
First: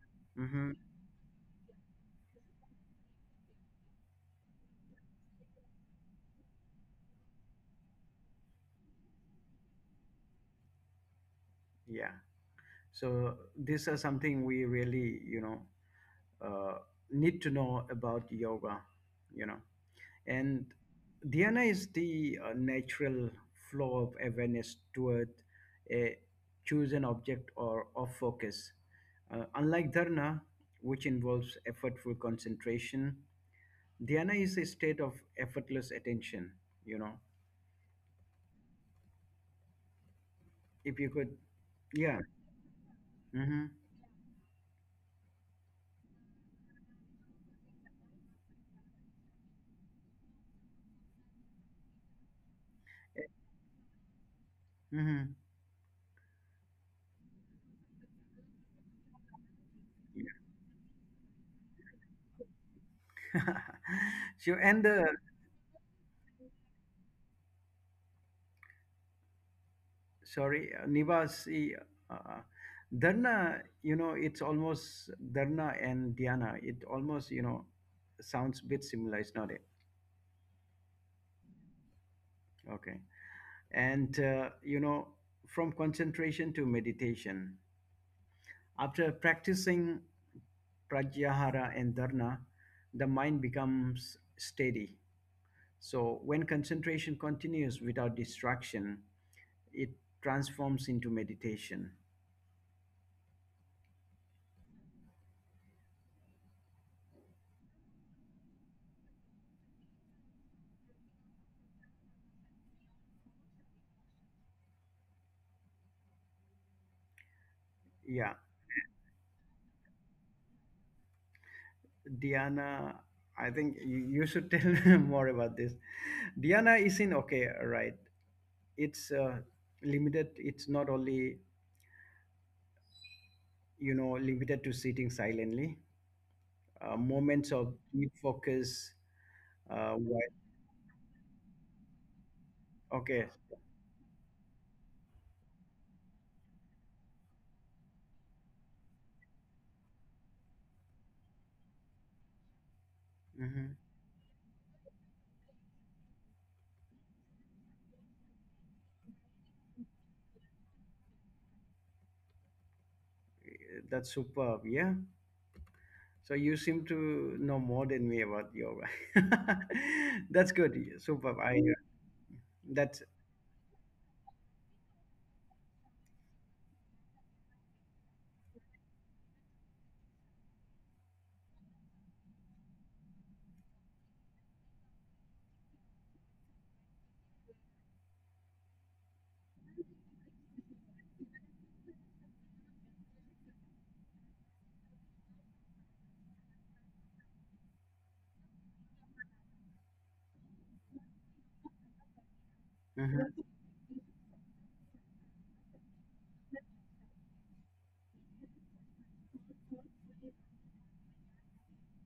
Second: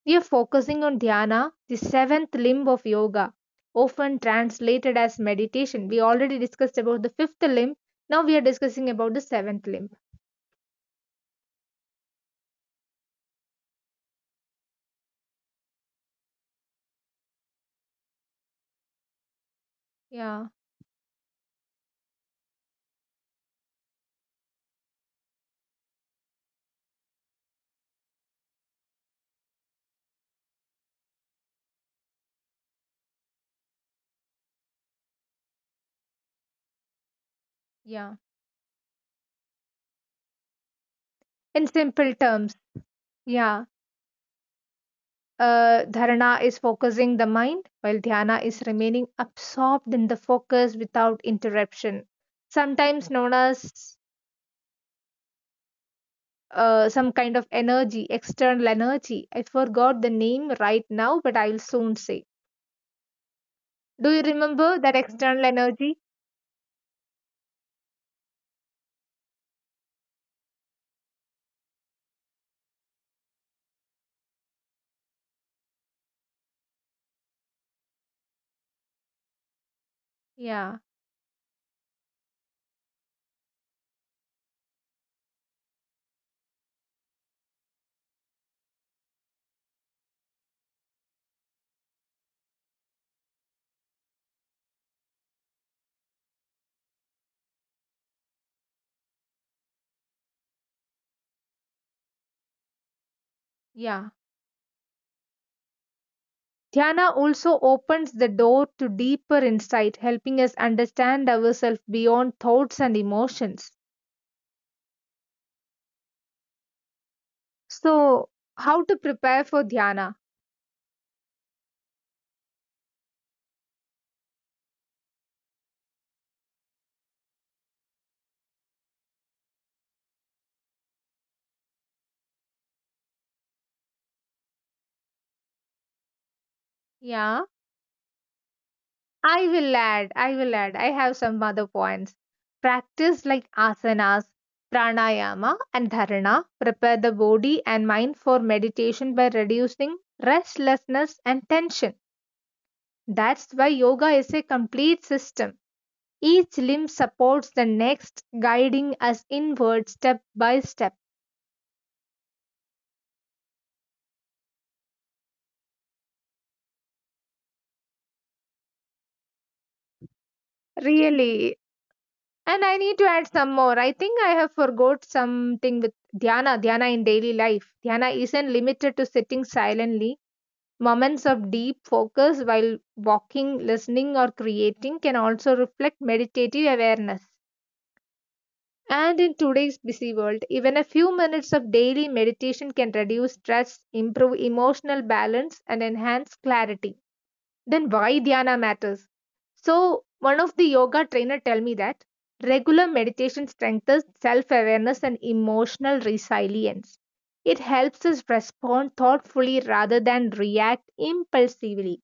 [SPEAKER 2] We are
[SPEAKER 1] Hmm.
[SPEAKER 2] focusing on dhyana, the seventh limb of yoga, often translated as meditation. We already discussed about the fifth limb. Now we are discussing about the seventh limb.
[SPEAKER 1] Yeah. So these are something we really, uh, need to know about yoga, you know.
[SPEAKER 2] Yeah,
[SPEAKER 1] And Dhyana is the natural flow of awareness toward a chosen object or of focus. Unlike dharana, which involves effortful concentration, dhyana is a state of effortless attention. You know,
[SPEAKER 2] yeah.
[SPEAKER 1] if you could,
[SPEAKER 2] In simple
[SPEAKER 1] yeah.
[SPEAKER 2] terms, yeah.
[SPEAKER 1] Mm-hmm.
[SPEAKER 2] Dharana is focusing the mind, while dhyana is remaining absorbed in the focus without interruption sometimes known as some kind of energy, external energy. I forgot the
[SPEAKER 1] Mm-hmm.
[SPEAKER 2] name right now, but I'll soon say. Do you
[SPEAKER 1] Sure.
[SPEAKER 2] remember that external energy?
[SPEAKER 1] Nivasi, uh, Dharna, it's almost Dharna and Dhyana. It almost, sounds a bit similar, it's not it?
[SPEAKER 2] Yeah,
[SPEAKER 1] Okay. And, from concentration to meditation, after practicing Pratyahara and Dharna, the mind becomes steady. So when concentration continues without distraction, it transforms into meditation.
[SPEAKER 2] yeah. Dhyana also opens the door to deeper insight, helping us understand ourselves beyond thoughts and emotions. So,
[SPEAKER 1] Yeah.
[SPEAKER 2] how to prepare for dhyana?
[SPEAKER 1] Diana, I think you should tell more about this. Diana is in okay, right? It's limited. It's not only limited to sitting silently.
[SPEAKER 2] Yeah.
[SPEAKER 1] Moments of deep focus.
[SPEAKER 2] I will
[SPEAKER 1] Uh,
[SPEAKER 2] add,
[SPEAKER 1] while,
[SPEAKER 2] I will add. I have some other points.
[SPEAKER 1] okay,
[SPEAKER 2] Practice like asanas, pranayama, and dharana. Prepare the body and mind for meditation by reducing restlessness and tension. That's why
[SPEAKER 1] hmm
[SPEAKER 2] yoga is a complete system. Each limb supports the next, guiding us inward step by step.
[SPEAKER 1] that's superb. Yeah. So you seem to know more than me about yoga. That's good. Superb. I.
[SPEAKER 2] Really. And I need
[SPEAKER 1] That's.
[SPEAKER 2] to add some more. I think I have forgot something with dhyana. Dhyana in daily life. Dhyana isn't limited to sitting silently. Moments of deep focus while walking, listening, or creating can also reflect meditative awareness. And in today's busy world, even a few minutes of daily meditation can reduce stress, improve emotional balance, and enhance clarity. Then why dhyana matters? So, one of the yoga trainer tell me that regular
[SPEAKER 1] Mhm.
[SPEAKER 2] meditation strengthens self-awareness and emotional resilience. It helps us respond thoughtfully rather than react impulsively.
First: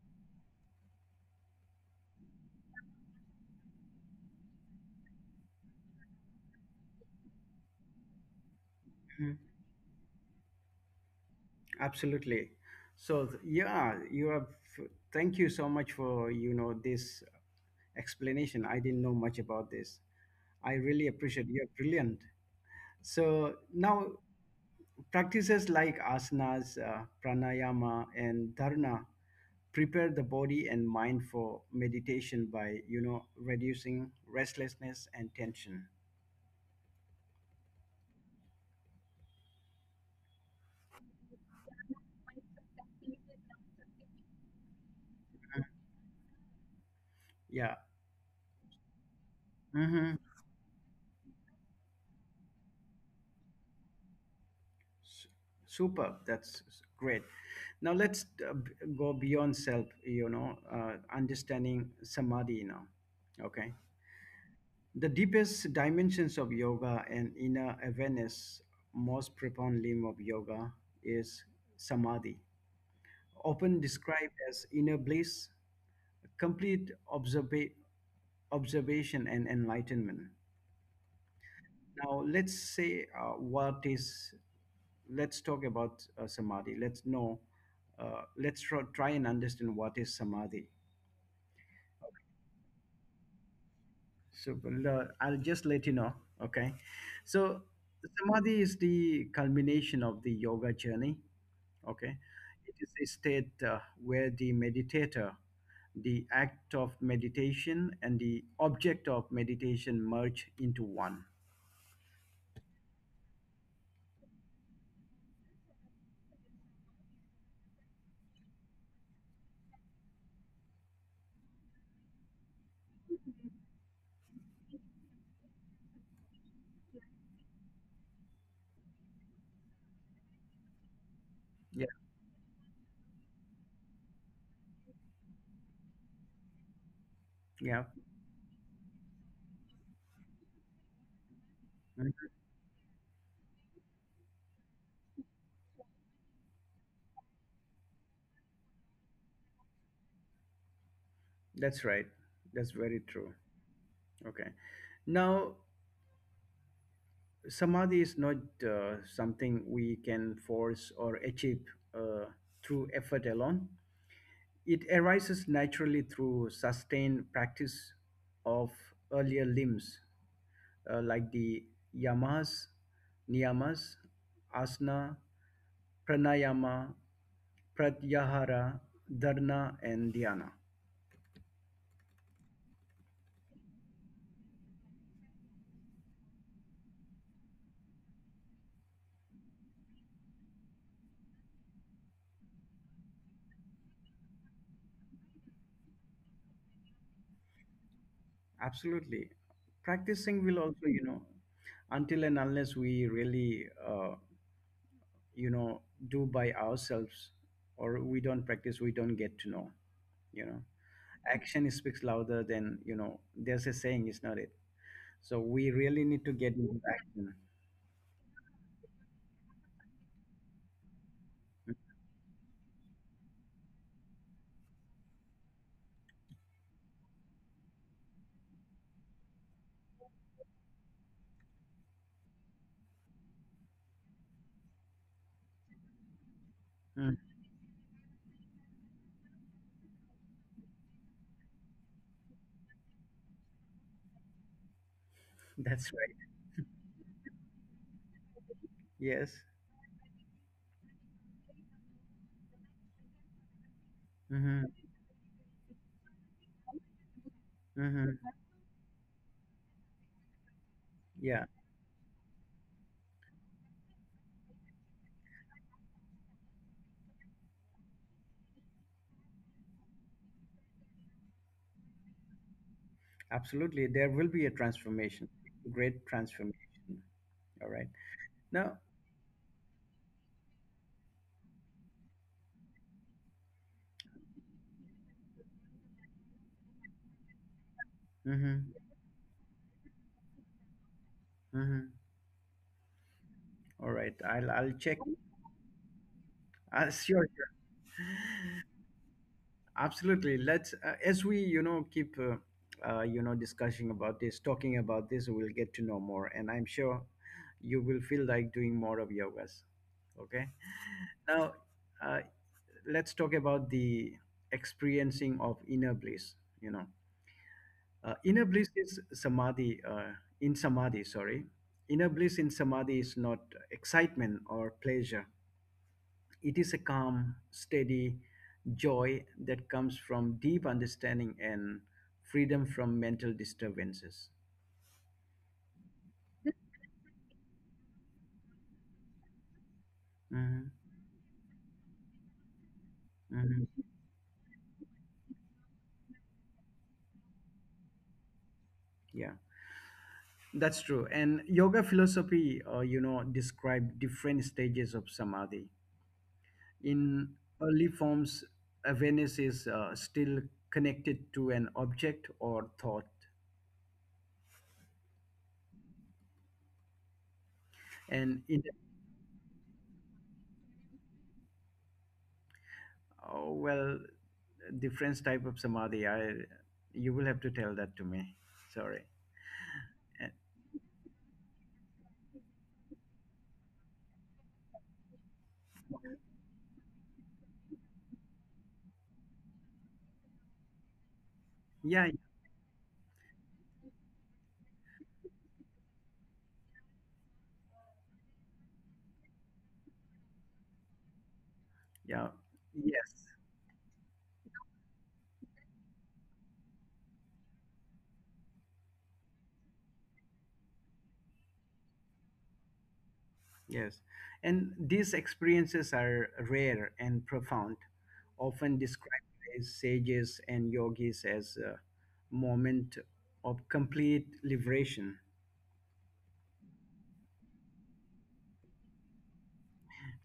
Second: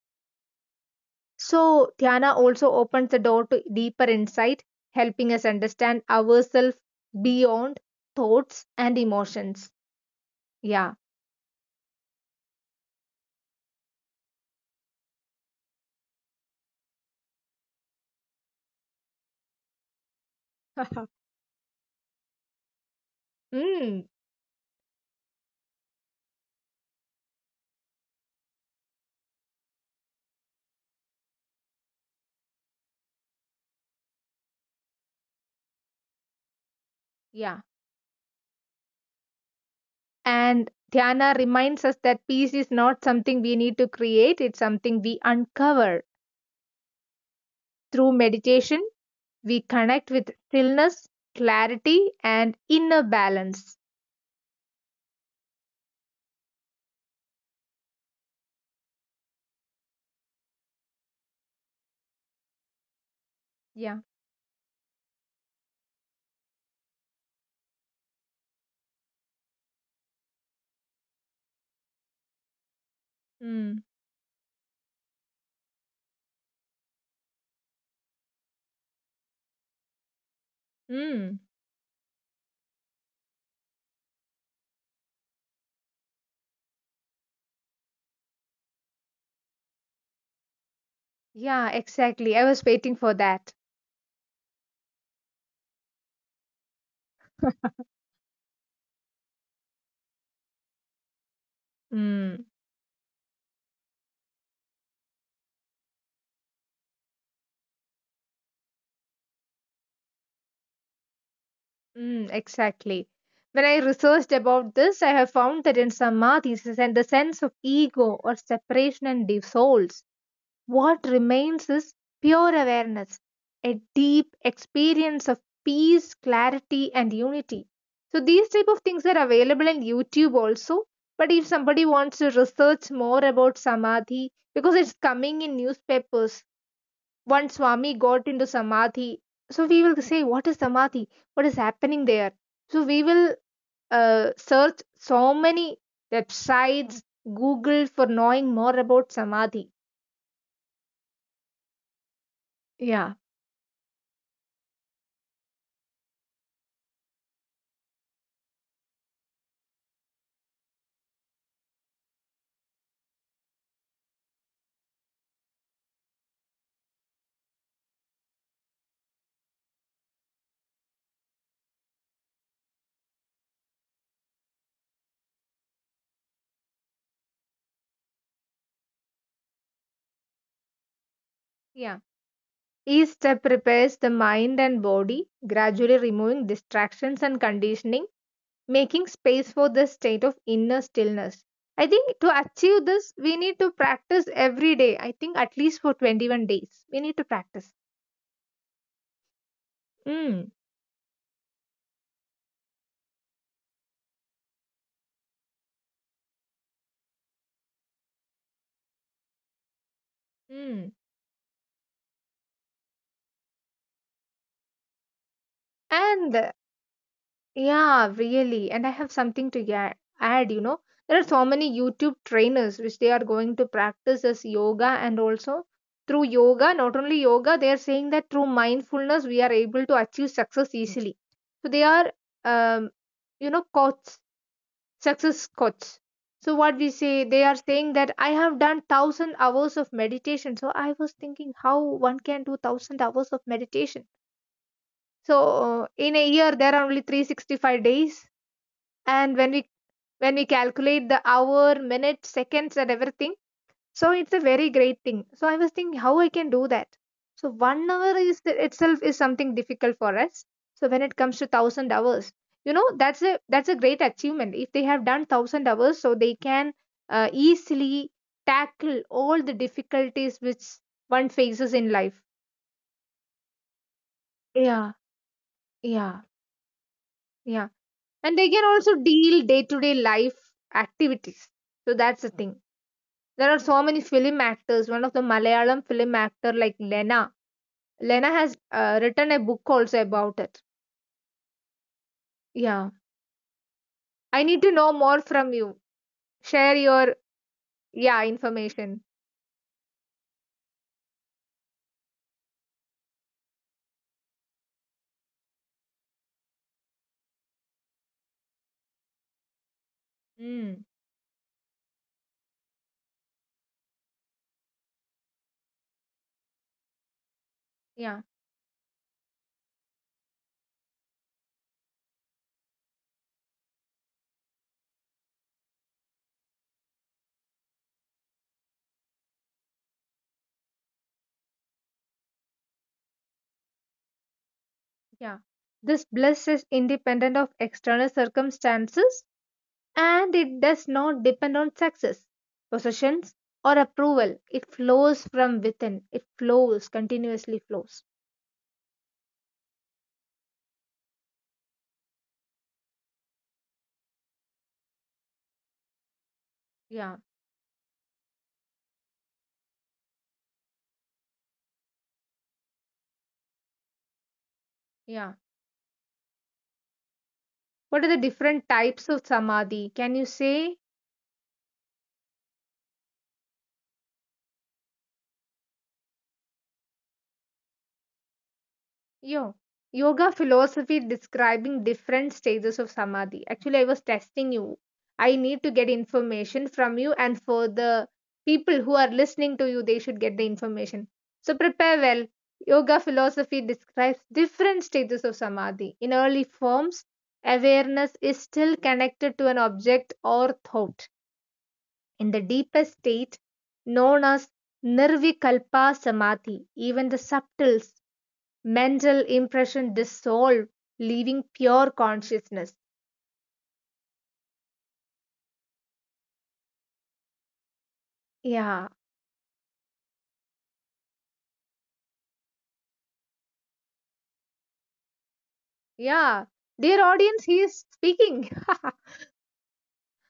[SPEAKER 2] So, dhyana also opens the door to deeper insight, helping us understand ourselves beyond thoughts and emotions. Yeah.
[SPEAKER 1] Absolutely. So yeah, you have. Thank you so much for this explanation. I didn't know much about this. I really appreciate. You're brilliant. So
[SPEAKER 2] Mm,
[SPEAKER 1] now practices like asanas, pranayama, and dharana prepare the body and mind for meditation by reducing restlessness and tension.
[SPEAKER 2] yeah. And dhyana reminds us that peace is not something we need to create, it's something we uncover.
[SPEAKER 1] Yeah.
[SPEAKER 2] Through meditation, we connect
[SPEAKER 1] Hmm.
[SPEAKER 2] with stillness, clarity, and inner balance.
[SPEAKER 1] S- Super. That's great. Now let's go beyond self, understanding samadhi now. Okay.
[SPEAKER 2] Yeah.
[SPEAKER 1] The deepest dimensions of yoga and inner awareness, most profound limb of yoga is samadhi, often
[SPEAKER 2] Mm,
[SPEAKER 1] described as inner bliss, complete observation, and enlightenment.
[SPEAKER 2] mm.
[SPEAKER 1] Now, let's say what is, let's talk about samadhi. Let's know, let's try and understand what is samadhi.
[SPEAKER 2] Yeah, exactly. I was waiting for that.
[SPEAKER 1] So well, I'll just let you know, okay? So samadhi is the culmination of the yoga journey, okay?
[SPEAKER 2] Mm.
[SPEAKER 1] It is a state where the meditator, the act of meditation, and the object of meditation merge into one.
[SPEAKER 2] Exactly. When I researched about this, I have found that in samadhis and the sense of ego or separation and dissolves, what remains is pure awareness, a deep experience of peace, clarity, and unity. So these type of things are available in YouTube also. But if
[SPEAKER 1] Yeah,
[SPEAKER 2] somebody wants to research more about samadhi, because it's coming in newspapers, one
[SPEAKER 1] yeah.
[SPEAKER 2] Swami got into Samadhi. So we will say, what is Samadhi? What is happening
[SPEAKER 1] Mhm.
[SPEAKER 2] there? So we will search so many websites, Google for knowing more about Samadhi.
[SPEAKER 1] That's right. That's very
[SPEAKER 2] Yeah.
[SPEAKER 1] true. Okay. Now, samadhi is not something we can force or achieve uh, through effort alone. It arises naturally through sustained practice of earlier limbs like the yamas, niyamas, asana, pranayama, pratyahara, dharana, and dhyana.
[SPEAKER 2] Yeah. Each step prepares the mind and body, gradually removing distractions and conditioning, making space for the state of inner stillness. I think to achieve this, we need to practice every day. I think at least for 21 days. We need to practice.
[SPEAKER 1] Absolutely. Practicing
[SPEAKER 2] Mm.
[SPEAKER 1] will also, until and unless we really you know do by ourselves, or we don't practice we don't get to know, you know
[SPEAKER 2] Mm.
[SPEAKER 1] action speaks louder than, there's a saying, is not it? So we really need to
[SPEAKER 2] And
[SPEAKER 1] get into action.
[SPEAKER 2] yeah, really. And I have something to add, There are so many YouTube trainers which they are going to practice as yoga and also through yoga, not only yoga, they are saying that through mindfulness we are able to achieve success easily. So they are um, coach, success coach. So what we
[SPEAKER 1] Mm,
[SPEAKER 2] say, they are saying that I have done 1,000 hours of meditation. So I was thinking how one can do 1,000 hours of meditation so,
[SPEAKER 1] that's
[SPEAKER 2] in
[SPEAKER 1] right.
[SPEAKER 2] a year, there are only 365 days,
[SPEAKER 1] Yes.
[SPEAKER 2] and when we calculate the hour, minute, seconds, and everything, so it's a
[SPEAKER 1] Hmm.
[SPEAKER 2] very great thing. So I was thinking how I can do that. So 1 hour
[SPEAKER 1] Hmm.
[SPEAKER 2] is itself is something difficult for us. So when it comes
[SPEAKER 1] Yeah,
[SPEAKER 2] to 1,000 hours, you know that's a great achievement. If they have done 1,000 hours, so they can easily tackle all the difficulties which one faces in life.
[SPEAKER 1] absolutely, there will be a
[SPEAKER 2] Yeah,
[SPEAKER 1] transformation, great
[SPEAKER 2] yeah,
[SPEAKER 1] transformation.
[SPEAKER 2] yeah,
[SPEAKER 1] All right.
[SPEAKER 2] and they can
[SPEAKER 1] Now,
[SPEAKER 2] also deal day-to-day life activities. So that's the thing. There are so many film actors, one of the Malayalam film actor like Lena. Lena has
[SPEAKER 1] mm-hmm,
[SPEAKER 2] written a book also about it.
[SPEAKER 1] mm-hmm.
[SPEAKER 2] Yeah,
[SPEAKER 1] All right,
[SPEAKER 2] I
[SPEAKER 1] i'll
[SPEAKER 2] need to
[SPEAKER 1] i'll
[SPEAKER 2] know
[SPEAKER 1] check.
[SPEAKER 2] more from you. Share your
[SPEAKER 1] Sure.
[SPEAKER 2] yeah information.
[SPEAKER 1] Absolutely. Let's, as we keep discussing about this, talking about this, we'll get to know more, and I'm sure you will feel like doing more of yogas. Okay.
[SPEAKER 2] mm,
[SPEAKER 1] Now, uh, let's talk about the experiencing of inner bliss. you know
[SPEAKER 2] yeah
[SPEAKER 1] Inner bliss is samadhi in samadhi sorry Inner bliss in samadhi is not excitement or pleasure. It is a calm, steady joy that comes from deep understanding and freedom from mental disturbances.
[SPEAKER 2] yeah this bliss is independent of external circumstances and it
[SPEAKER 1] Mhm.
[SPEAKER 2] does not depend on success, possessions, or
[SPEAKER 1] Mhm.
[SPEAKER 2] approval. It flows from within. It flows continuously flows.
[SPEAKER 1] Yeah, that's true. And yoga philosophy, describe different stages of samadhi.
[SPEAKER 2] Yeah,
[SPEAKER 1] In early forms, awareness is still connected to an object or thought.
[SPEAKER 2] yeah. What are the
[SPEAKER 1] And in
[SPEAKER 2] different types of samadhi? Can you say,
[SPEAKER 1] oh, well, Different type of samadhi, I you will have to tell that to me. Sorry.
[SPEAKER 2] yo, yoga philosophy describing different stages of samadhi? Actually, I was testing you. I need to get information from you, and for the people who are listening to you, they should get the information. So prepare
[SPEAKER 1] Yeah,
[SPEAKER 2] well. Yoga philosophy describes different stages of samadhi. In early forms, awareness is still connected to an object or thought. In
[SPEAKER 1] yeah,
[SPEAKER 2] the deepest
[SPEAKER 1] yes,
[SPEAKER 2] state known as Nirvikalpa Samadhi. Even the subtle mental impression dissolve, leaving pure consciousness.
[SPEAKER 1] yes. And these experiences are rare and profound, often
[SPEAKER 2] Yeah,
[SPEAKER 1] described as sages and yogis as a moment of complete liberation.
[SPEAKER 2] yeah. Dear audience, he is speaking.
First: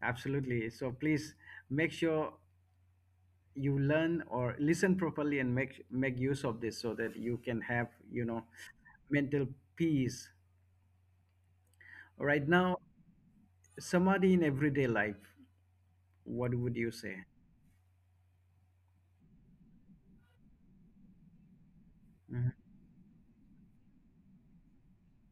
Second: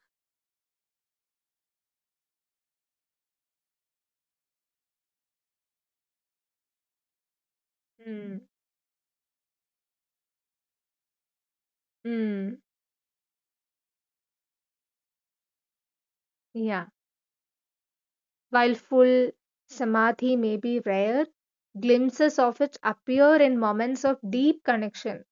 [SPEAKER 1] Absolutely. So please make sure you learn or listen properly and make use of this so that you can have,
[SPEAKER 2] Mm,
[SPEAKER 1] mental peace. Right
[SPEAKER 2] mm,
[SPEAKER 1] now, samadhi in everyday life, what would
[SPEAKER 2] yeah.
[SPEAKER 1] you say?
[SPEAKER 2] While full samadhi may be rare, glimpses of
[SPEAKER 1] Hmm.
[SPEAKER 2] it appear in moments of deep connection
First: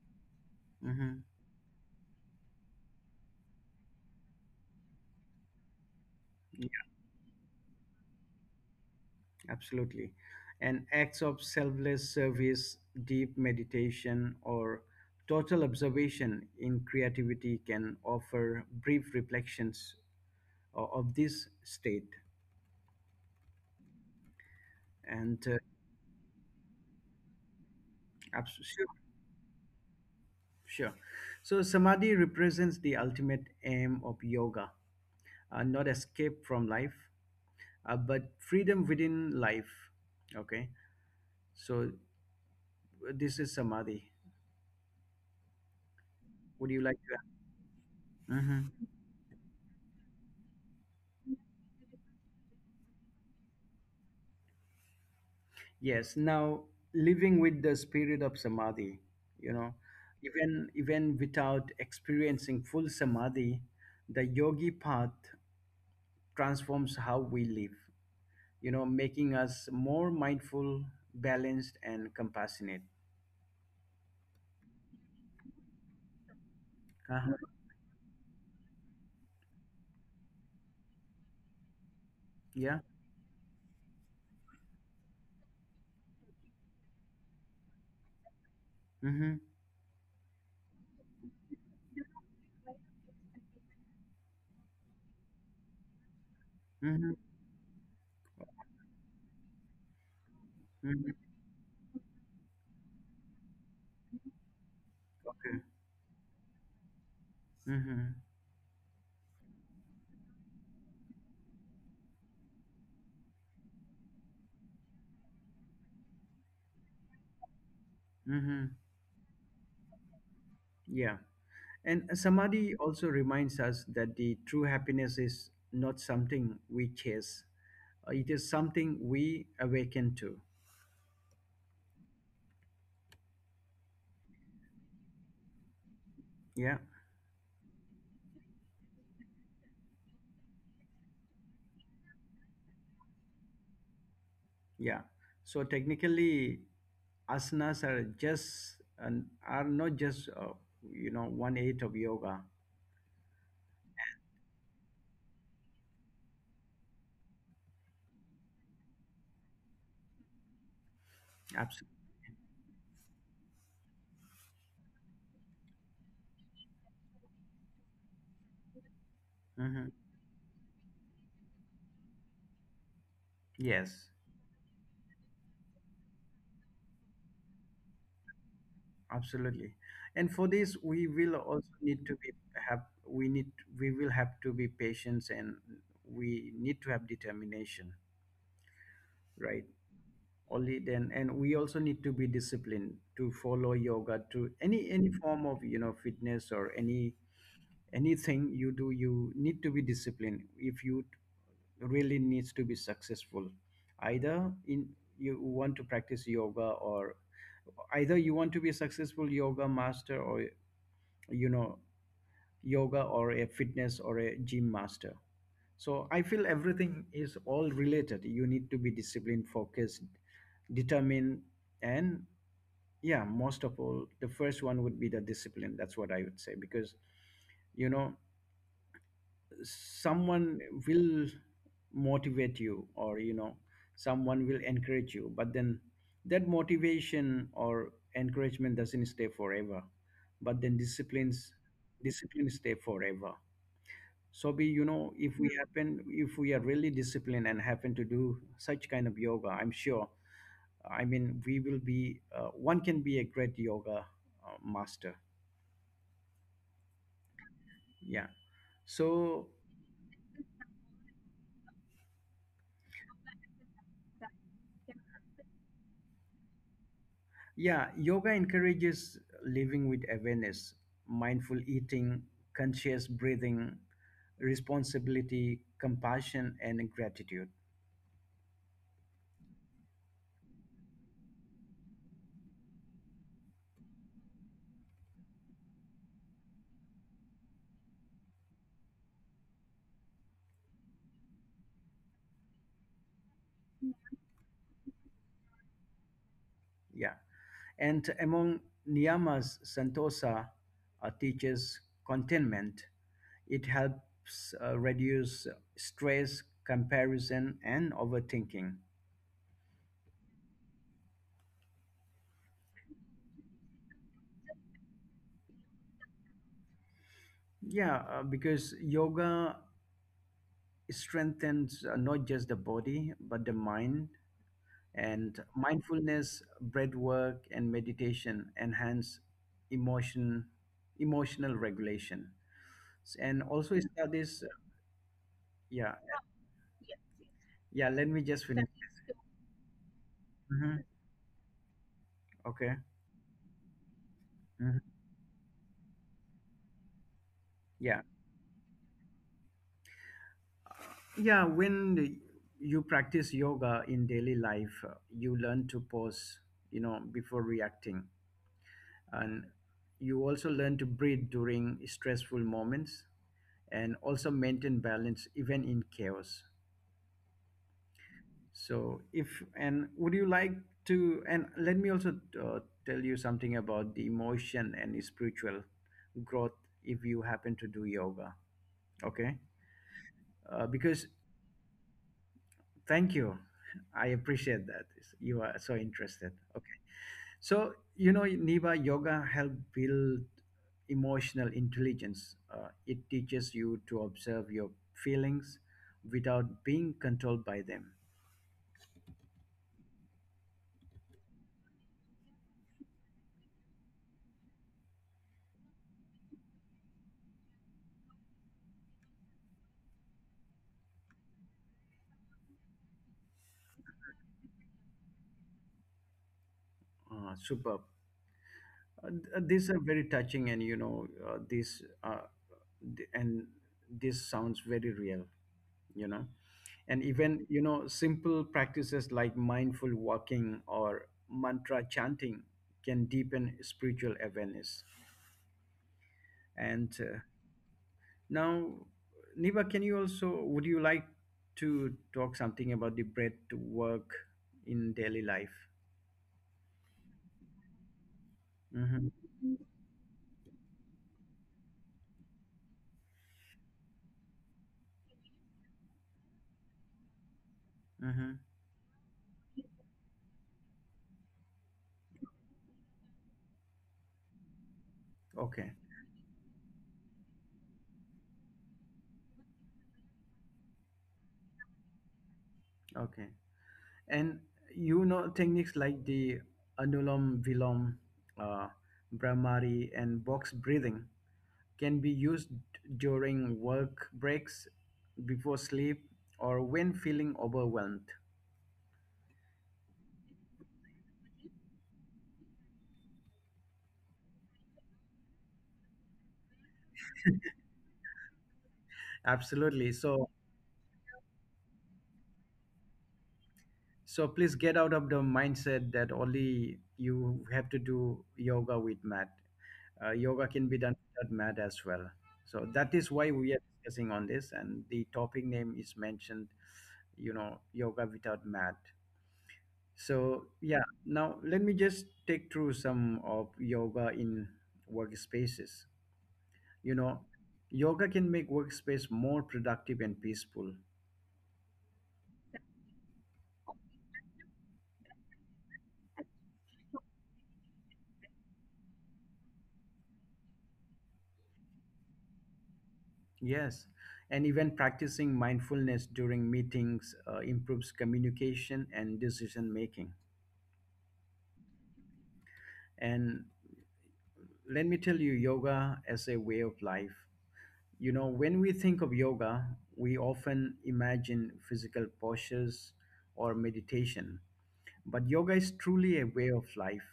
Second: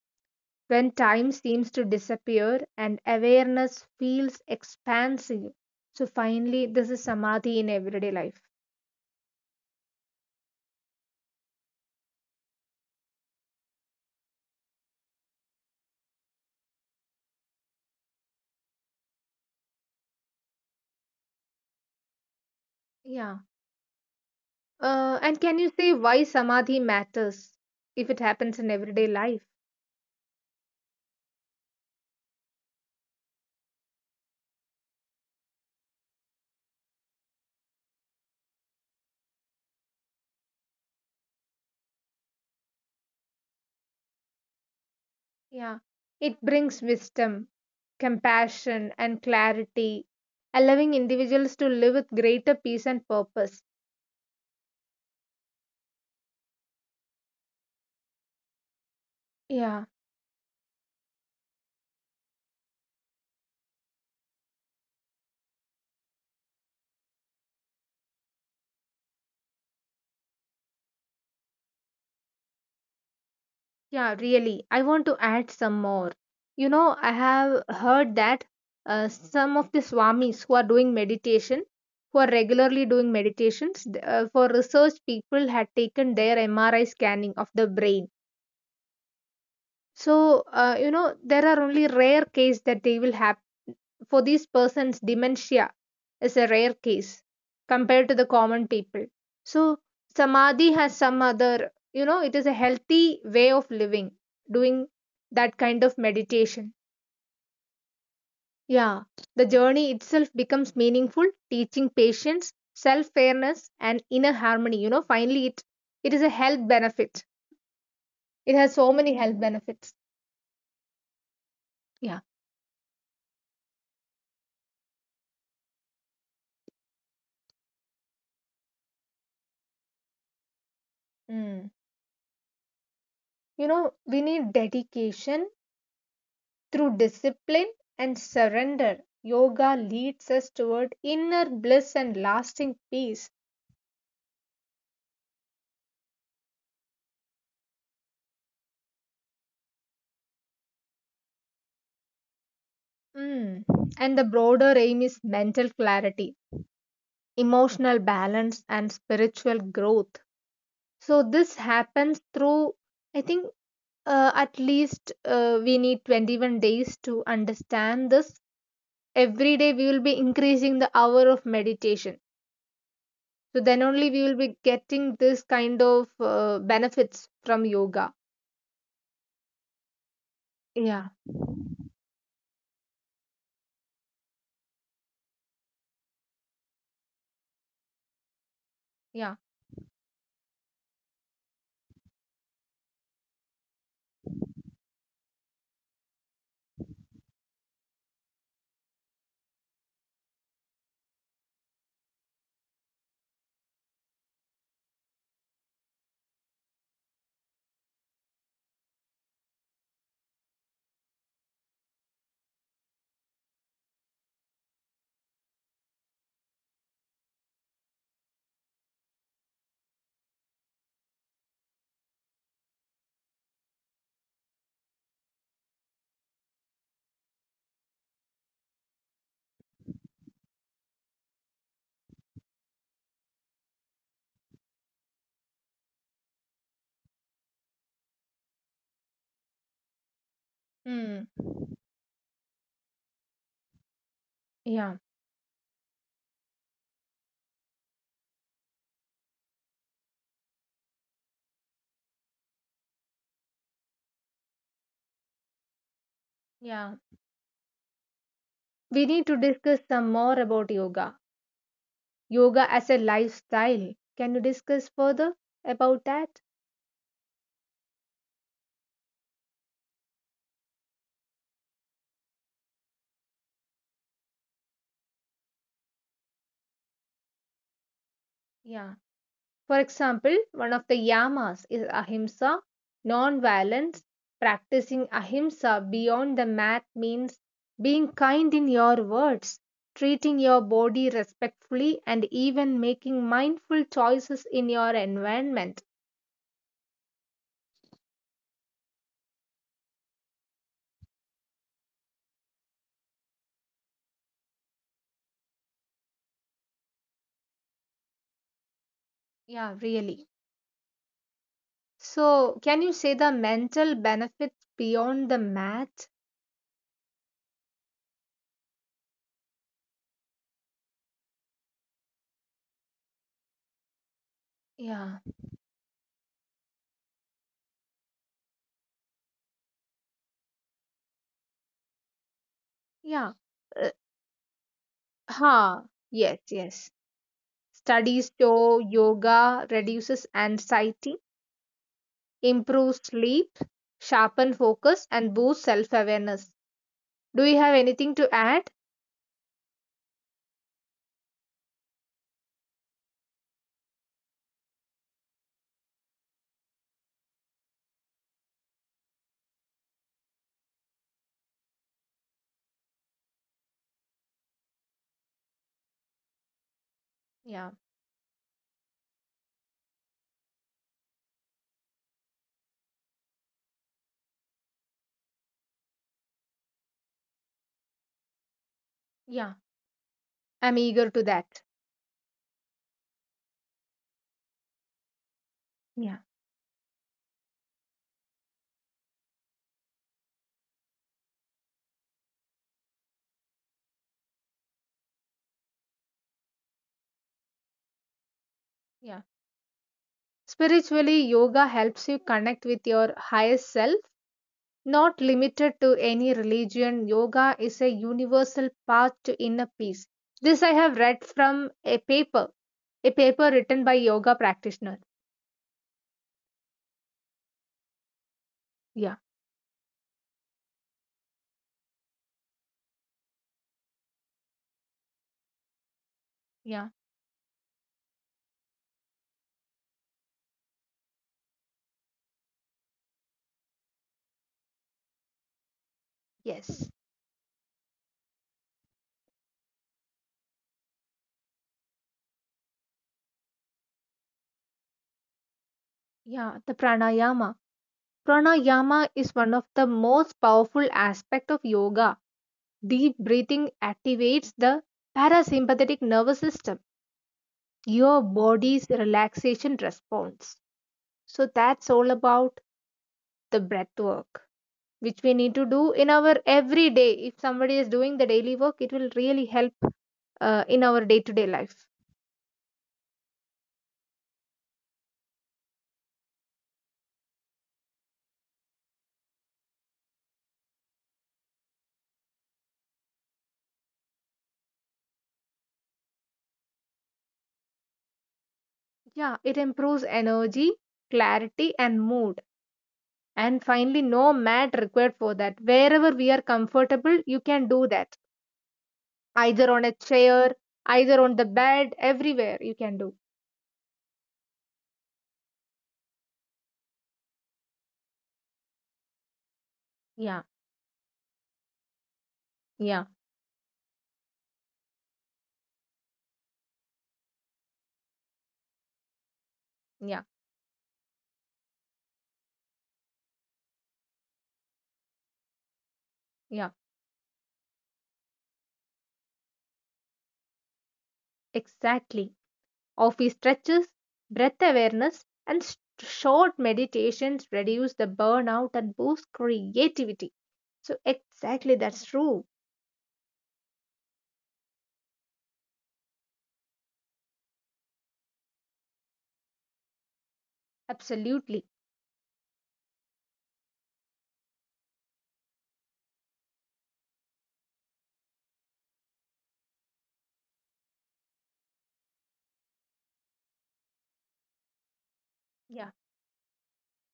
[SPEAKER 2] when
[SPEAKER 1] Hmm.
[SPEAKER 2] time seems to disappear and awareness feels expansive. So, finally, this is samadhi in everyday life.
[SPEAKER 1] Absolutely. And acts of selfless service, deep meditation, or total observation in creativity can offer brief reflections of this state.
[SPEAKER 2] Yeah. Uh,
[SPEAKER 1] And
[SPEAKER 2] and
[SPEAKER 1] uh,
[SPEAKER 2] can you say why samadhi matters if it happens in
[SPEAKER 1] sure,
[SPEAKER 2] everyday life?
[SPEAKER 1] sure. So, samadhi represents the ultimate aim of yoga, not escape from life, but freedom within life. Okay. So, this is samadhi.
[SPEAKER 2] Yeah. It
[SPEAKER 1] Would you
[SPEAKER 2] brings
[SPEAKER 1] like to?
[SPEAKER 2] wisdom,
[SPEAKER 1] add? Mm-hmm.
[SPEAKER 2] compassion, and clarity, allowing individuals to live with greater peace and purpose.
[SPEAKER 1] Yes, now living with the spirit of samadhi, you know,
[SPEAKER 2] Yeah.
[SPEAKER 1] even without experiencing full samadhi, the yogi path transforms how we live, making us more mindful, balanced, and compassionate.
[SPEAKER 2] Yeah, really. I want to add some more. You know, I
[SPEAKER 1] Uh-huh.
[SPEAKER 2] have heard that some of the swamis who are doing meditation, who are
[SPEAKER 1] Yeah.
[SPEAKER 2] regularly doing meditations, for research, people had taken their MRI scanning of the brain.
[SPEAKER 1] Mm-hmm.
[SPEAKER 2] So, you know, there are only rare cases that they will have for these persons, dementia is a rare
[SPEAKER 1] Mm-hmm.
[SPEAKER 2] case compared to the common people. So, samadhi has
[SPEAKER 1] Mm-hmm.
[SPEAKER 2] some other, you know, it is a healthy way of living, doing
[SPEAKER 1] Okay.
[SPEAKER 2] that kind of meditation.
[SPEAKER 1] Mm-hmm.
[SPEAKER 2] Yeah, the journey itself becomes meaningful, teaching patience, self fairness, and inner harmony. You know, finally, it is a health benefit. It
[SPEAKER 1] Mm-hmm.
[SPEAKER 2] has so many health benefits.
[SPEAKER 1] Yeah. And
[SPEAKER 2] Yeah.
[SPEAKER 1] samadhi also reminds us that the true happiness is not something we chase. It is something we awaken to.
[SPEAKER 2] Mm. You know, we need dedication.
[SPEAKER 1] Yeah,
[SPEAKER 2] Through discipline and surrender, yoga leads us toward inner bliss and lasting peace.
[SPEAKER 1] yeah. So technically, asanas are not just one eighth of yoga.
[SPEAKER 2] Mm. And the broader aim is mental clarity, emotional balance, and spiritual growth. So, this happens through, I think, at least we need 21 days to understand this. Every day, we
[SPEAKER 1] Absolutely.
[SPEAKER 2] will be increasing the hour of meditation. So, then
[SPEAKER 1] Yes,
[SPEAKER 2] only we will be getting this kind of benefits from yoga.
[SPEAKER 1] absolutely. And for this, we
[SPEAKER 2] Yeah.
[SPEAKER 1] will also need to be have we need we will have to be patient, and we need to have determination,
[SPEAKER 2] Yeah.
[SPEAKER 1] right? Only then, and we also need to be disciplined to follow yoga to any form of fitness or any, anything you do, you need to be disciplined, if you t- really needs to be successful, either in you want to practice yoga, or either you want to be a successful yoga master, or you know yoga or a fitness or a gym master. So I feel everything is all related. You need to be disciplined, focused, determined, and yeah, most of all, the first one would be the discipline. That's what I would say, because you know someone will motivate you, or someone will encourage you, but then that motivation or encouragement doesn't stay forever, but then
[SPEAKER 2] Hmm.
[SPEAKER 1] discipline stay forever. So be,
[SPEAKER 2] yeah,
[SPEAKER 1] if we happen, if we are really disciplined and happen to do such kind of yoga, I'm sure I mean we will be, one can be a great yoga master.
[SPEAKER 2] yeah.
[SPEAKER 1] Yeah.
[SPEAKER 2] We need to
[SPEAKER 1] So,
[SPEAKER 2] discuss some more about yoga. Yoga as a lifestyle. Can you discuss further about that?
[SPEAKER 1] Yeah, yoga encourages living with awareness, mindful eating, conscious breathing, responsibility, compassion, and gratitude.
[SPEAKER 2] Yeah. For example, one of the yamas is ahimsa, non-violence. Practicing ahimsa beyond the mat means being kind in your words, treating your body respectfully, and even making mindful choices in your environment.
[SPEAKER 1] Yeah. And among niyamas, santosa teaches contentment. It helps reduce stress, comparison, and overthinking.
[SPEAKER 2] Yeah, really. So, can you say the mental benefits beyond the math?
[SPEAKER 1] Yeah, because yoga strengthens not just the body, but the mind,
[SPEAKER 2] Yeah,
[SPEAKER 1] and mindfulness, breath work, and meditation enhance emotion emotional regulation.
[SPEAKER 2] yeah.
[SPEAKER 1] And also
[SPEAKER 2] Uh,
[SPEAKER 1] studies.
[SPEAKER 2] huh.
[SPEAKER 1] Yeah.
[SPEAKER 2] Yes, yes.
[SPEAKER 1] Yeah, let me
[SPEAKER 2] Studies
[SPEAKER 1] just finish.
[SPEAKER 2] show yoga reduces
[SPEAKER 1] Mhm.
[SPEAKER 2] anxiety,
[SPEAKER 1] Okay.
[SPEAKER 2] improves sleep, sharpen
[SPEAKER 1] Mhm.
[SPEAKER 2] focus, and boosts self-awareness. Do you have
[SPEAKER 1] Yeah.
[SPEAKER 2] anything to add?
[SPEAKER 1] Yeah, when you practice yoga in daily life, you learn to pause, before reacting, and you also learn to breathe during stressful moments, and also maintain balance even in chaos.
[SPEAKER 2] Yeah,
[SPEAKER 1] So if and would you like to, and let me also uh, tell you something about the emotion and spiritual growth if you happen to do yoga, okay?
[SPEAKER 2] yeah. I'm
[SPEAKER 1] Because
[SPEAKER 2] eager to that.
[SPEAKER 1] thank you, I appreciate that you are so
[SPEAKER 2] Yeah,
[SPEAKER 1] interested. Okay, so, Niva, yoga help build emotional intelligence. It teaches you to observe your feelings without being controlled by them.
[SPEAKER 2] yeah. Spiritually, yoga helps you connect with your higher self. Not limited to any religion, yoga is a universal path to inner peace. This I have read from a paper written by yoga practitioner.
[SPEAKER 1] Superb.
[SPEAKER 2] Yeah,
[SPEAKER 1] These are very touching, and th- and this sounds very real, you know.
[SPEAKER 2] yeah,
[SPEAKER 1] And even, simple practices like mindful walking or mantra chanting can deepen spiritual awareness.
[SPEAKER 2] yes.
[SPEAKER 1] And now, Niba, can you also, would you like to talk something about the breath work in daily life?
[SPEAKER 2] Yeah, the pranayama. Pranayama
[SPEAKER 1] Mm-hmm.
[SPEAKER 2] is one of the most powerful aspect of yoga. Deep breathing activates the parasympathetic nervous system, your
[SPEAKER 1] Mm-hmm.
[SPEAKER 2] body's relaxation response. So that's all about the breath work, which we need to
[SPEAKER 1] Okay.
[SPEAKER 2] do in our everyday. If somebody is doing the daily work, it will really help in our day to day life.
[SPEAKER 1] Okay. And techniques like the anulam vilom, uh, brahmari, and box breathing can be used during work breaks, before sleep, or when feeling overwhelmed.
[SPEAKER 2] Yeah, it improves energy, clarity, and mood. And finally, no mat required for that. Wherever we are comfortable, you can do that. Either on a
[SPEAKER 1] Absolutely, so.
[SPEAKER 2] chair, either on the bed, everywhere you can do.
[SPEAKER 1] So please get out of the mindset that only you have to do yoga with mat.
[SPEAKER 2] Yeah,
[SPEAKER 1] Yoga can be done without mat as well. So that
[SPEAKER 2] yeah,
[SPEAKER 1] is why we are discussing on this, and the topic name is mentioned, yoga without mat.
[SPEAKER 2] yeah,
[SPEAKER 1] So yeah, now let me just take through some of yoga in workspaces.
[SPEAKER 2] yeah,
[SPEAKER 1] You know, yoga can make workspace more productive and peaceful.
[SPEAKER 2] exactly. Office stretches, breath awareness, and short meditations reduce the burnout and boost creativity. So exactly, that's true.
[SPEAKER 1] Yes, and even practicing mindfulness during meetings improves communication and decision making.
[SPEAKER 2] Absolutely.
[SPEAKER 1] And let me tell you, yoga as a way of life. When we think of yoga, we often imagine physical postures or meditation. But yoga is
[SPEAKER 2] Yeah.
[SPEAKER 1] truly a way of life,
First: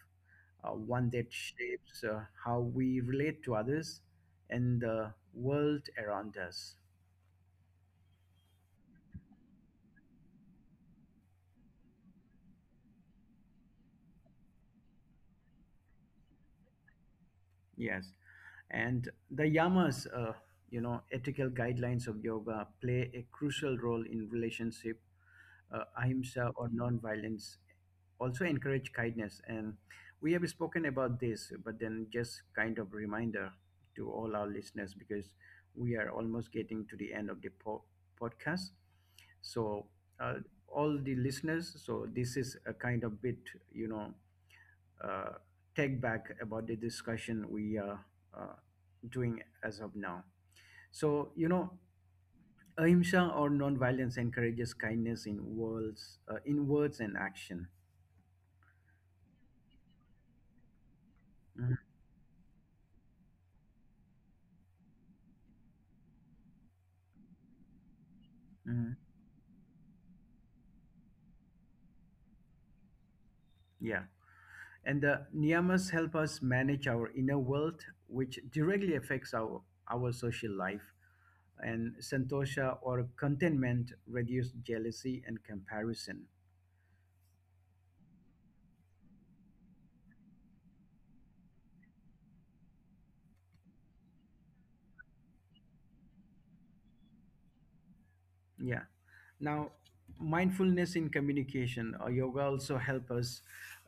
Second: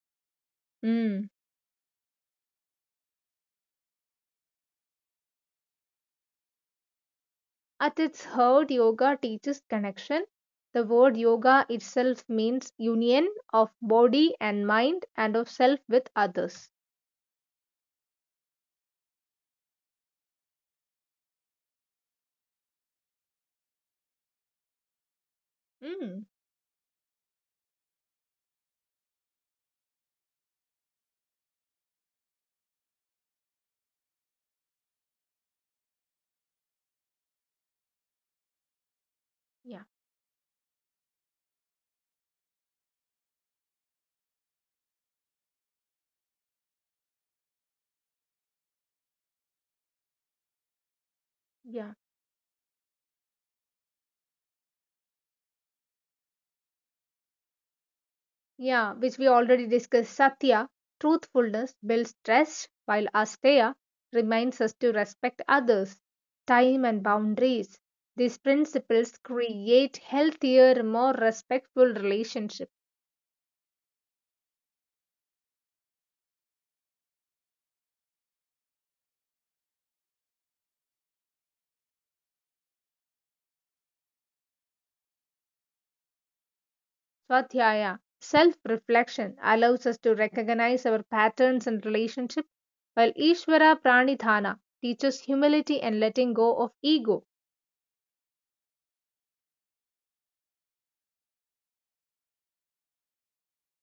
[SPEAKER 1] one
[SPEAKER 2] Mm.
[SPEAKER 1] that shapes how we relate to others and the world around us.
[SPEAKER 2] At its heart, yoga teaches connection. The word yoga itself means union of body and mind and of self with others.
[SPEAKER 1] Yes. And the yamas, ethical guidelines of yoga play a crucial role in relationship,
[SPEAKER 2] Mm.
[SPEAKER 1] ahimsa or non-violence. Also encourage kindness. And we have spoken about this, but then just kind of reminder to all our listeners, because we are almost getting to the end of the podcast.
[SPEAKER 2] Yeah,
[SPEAKER 1] So, uh, all the listeners, so this is a kind of bit, you know, uh, take back about the discussion we are uh, doing as of now. So,
[SPEAKER 2] yeah,
[SPEAKER 1] ahimsa or non-violence encourages kindness in words and action.
[SPEAKER 2] yeah, which we already discussed. Satya, truthfulness,
[SPEAKER 1] Mhm,
[SPEAKER 2] builds trust, while asteya reminds us to respect others, time, and boundaries. These
[SPEAKER 1] mhm.
[SPEAKER 2] principles create healthier, more respectful relationships.
[SPEAKER 1] Yeah, and the niyamas help us manage our inner world, which directly affects our social life. And santosha or contentment reduce jealousy and comparison.
[SPEAKER 2] Swadhyaya, self reflection, allows us to recognize our patterns and relationship, while Ishvara Pranidhana teaches humility and letting go of ego.
[SPEAKER 1] Yeah. Now, mindfulness in communication. Yoga also help us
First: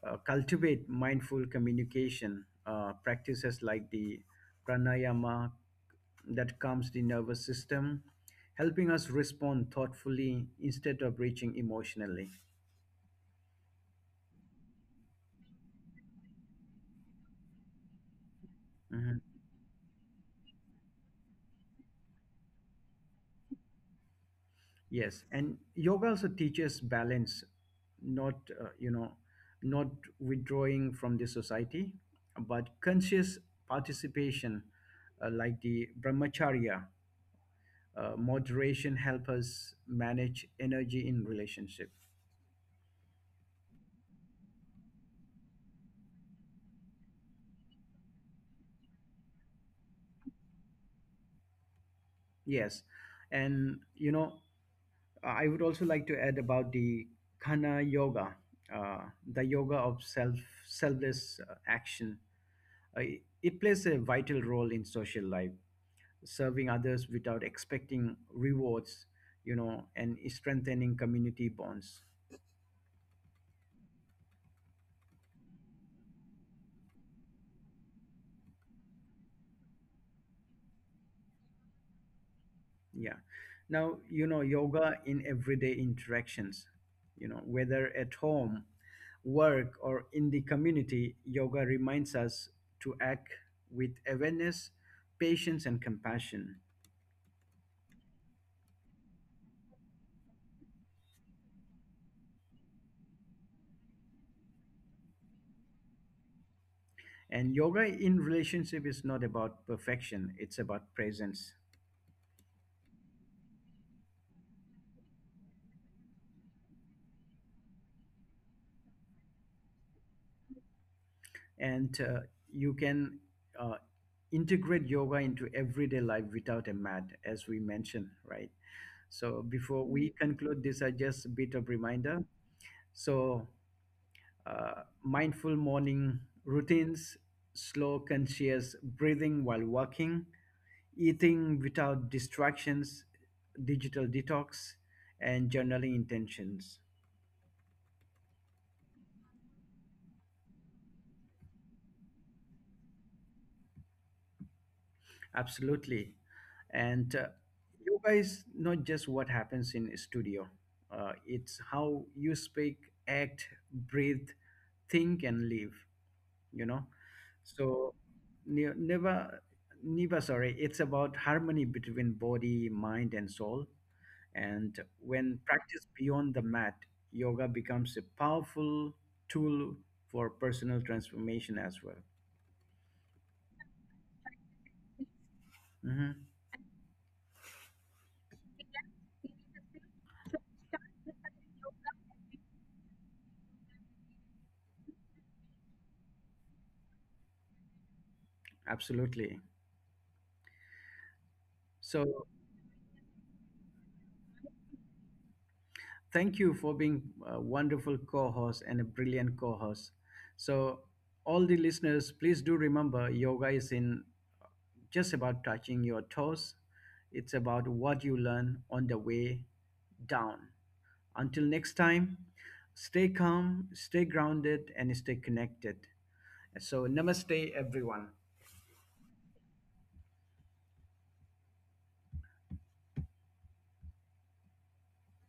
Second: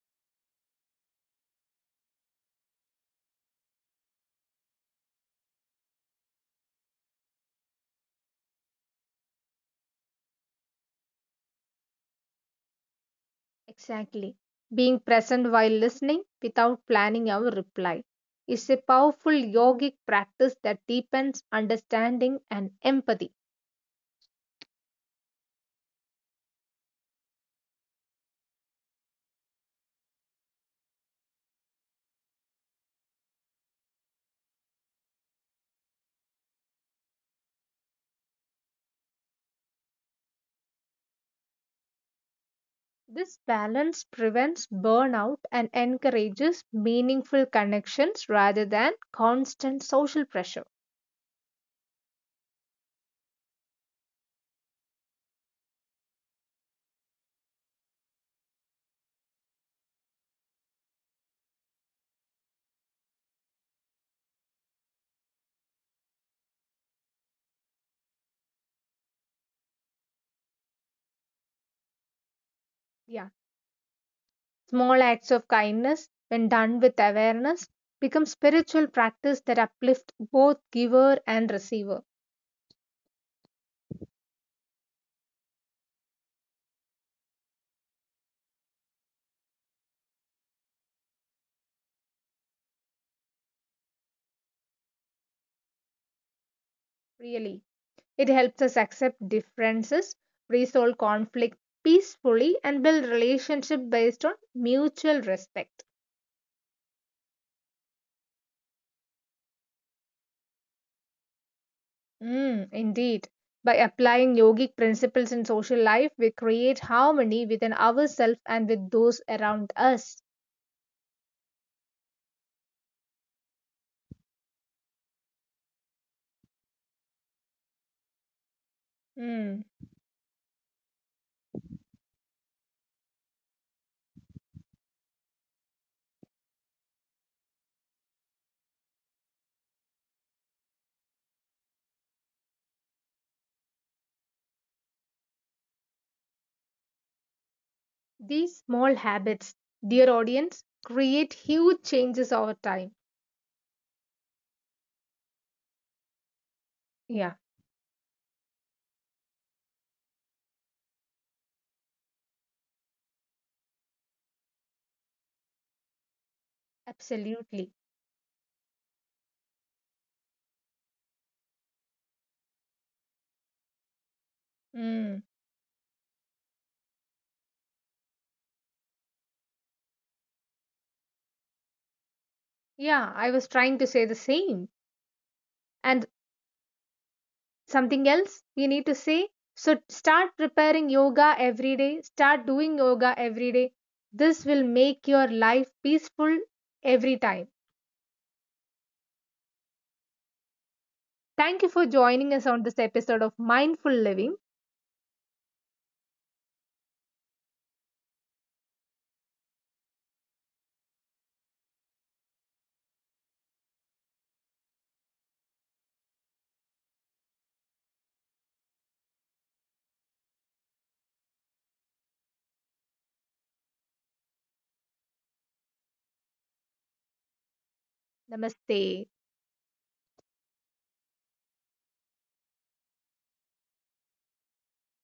[SPEAKER 1] cultivate mindful communication, practices like the pranayama that calms the nervous system, helping us respond thoughtfully instead of reaching emotionally.
[SPEAKER 2] Exactly. Being present while listening without planning our reply is a
[SPEAKER 1] Mm-hmm.
[SPEAKER 2] powerful yogic practice that deepens understanding and empathy.
[SPEAKER 1] Yes, and yoga also teaches balance, not you know, not withdrawing from the society, but conscious participation, like the brahmacharya. Moderation help us manage energy in relationship.
[SPEAKER 2] This balance prevents burnout and encourages meaningful connections rather than constant social pressure.
[SPEAKER 1] Yes, and I would also like to add about the Khana yoga, uh, the yoga of selfless action. Uh, it plays a vital role in social life, serving others without expecting rewards, and strengthening community bonds.
[SPEAKER 2] Yeah. Small acts of kindness, when done with awareness, become spiritual practice that uplift both giver and receiver.
[SPEAKER 1] Yeah. Now, yoga in everyday interactions, whether at home, work, or in the community, yoga reminds us to act with awareness, patience, and compassion.
[SPEAKER 2] Really, it helps us accept differences, resolve conflict peacefully, and build relationship based on mutual respect.
[SPEAKER 1] And yoga in relationship is not about perfection, it's about presence.
[SPEAKER 2] Mm, indeed. By applying yogic principles in social life, we create harmony within ourselves and with those around us.
[SPEAKER 1] And you can uh, integrate yoga into everyday life without a mat, as we mentioned, right? So
[SPEAKER 2] Mm.
[SPEAKER 1] before we conclude this, I just a bit of reminder. So, mindful morning routines, slow conscious breathing while walking, eating without distractions, digital detox, and journaling intentions.
[SPEAKER 2] These small habits, dear audience, create huge changes over time.
[SPEAKER 1] Absolutely. And
[SPEAKER 2] Yeah,
[SPEAKER 1] yoga is not just what happens in studio. It's how you speak, act, breathe, think, and live. You know,
[SPEAKER 2] absolutely.
[SPEAKER 1] so ne- never, never. Sorry, it's about harmony between body, mind, and soul. And
[SPEAKER 2] Mm.
[SPEAKER 1] when practiced beyond the mat, yoga becomes a powerful tool for personal transformation as well.
[SPEAKER 2] Yeah, I was trying to say the same. And
[SPEAKER 1] Hmm.
[SPEAKER 2] something else we need to say. So start preparing yoga every day, start doing yoga every day. This will make your life peaceful every time.
[SPEAKER 1] Absolutely.
[SPEAKER 2] Thank you for
[SPEAKER 1] So
[SPEAKER 2] joining us on this episode of Mindful Living.
[SPEAKER 1] thank you for being a wonderful co-host and a brilliant co-host. So all the listeners, please do remember, yoga is in just about touching your toes, it's about what you learn on the way down. Until next time, stay calm, stay grounded, and stay connected. So namaste, everyone.
[SPEAKER 2] Namaste.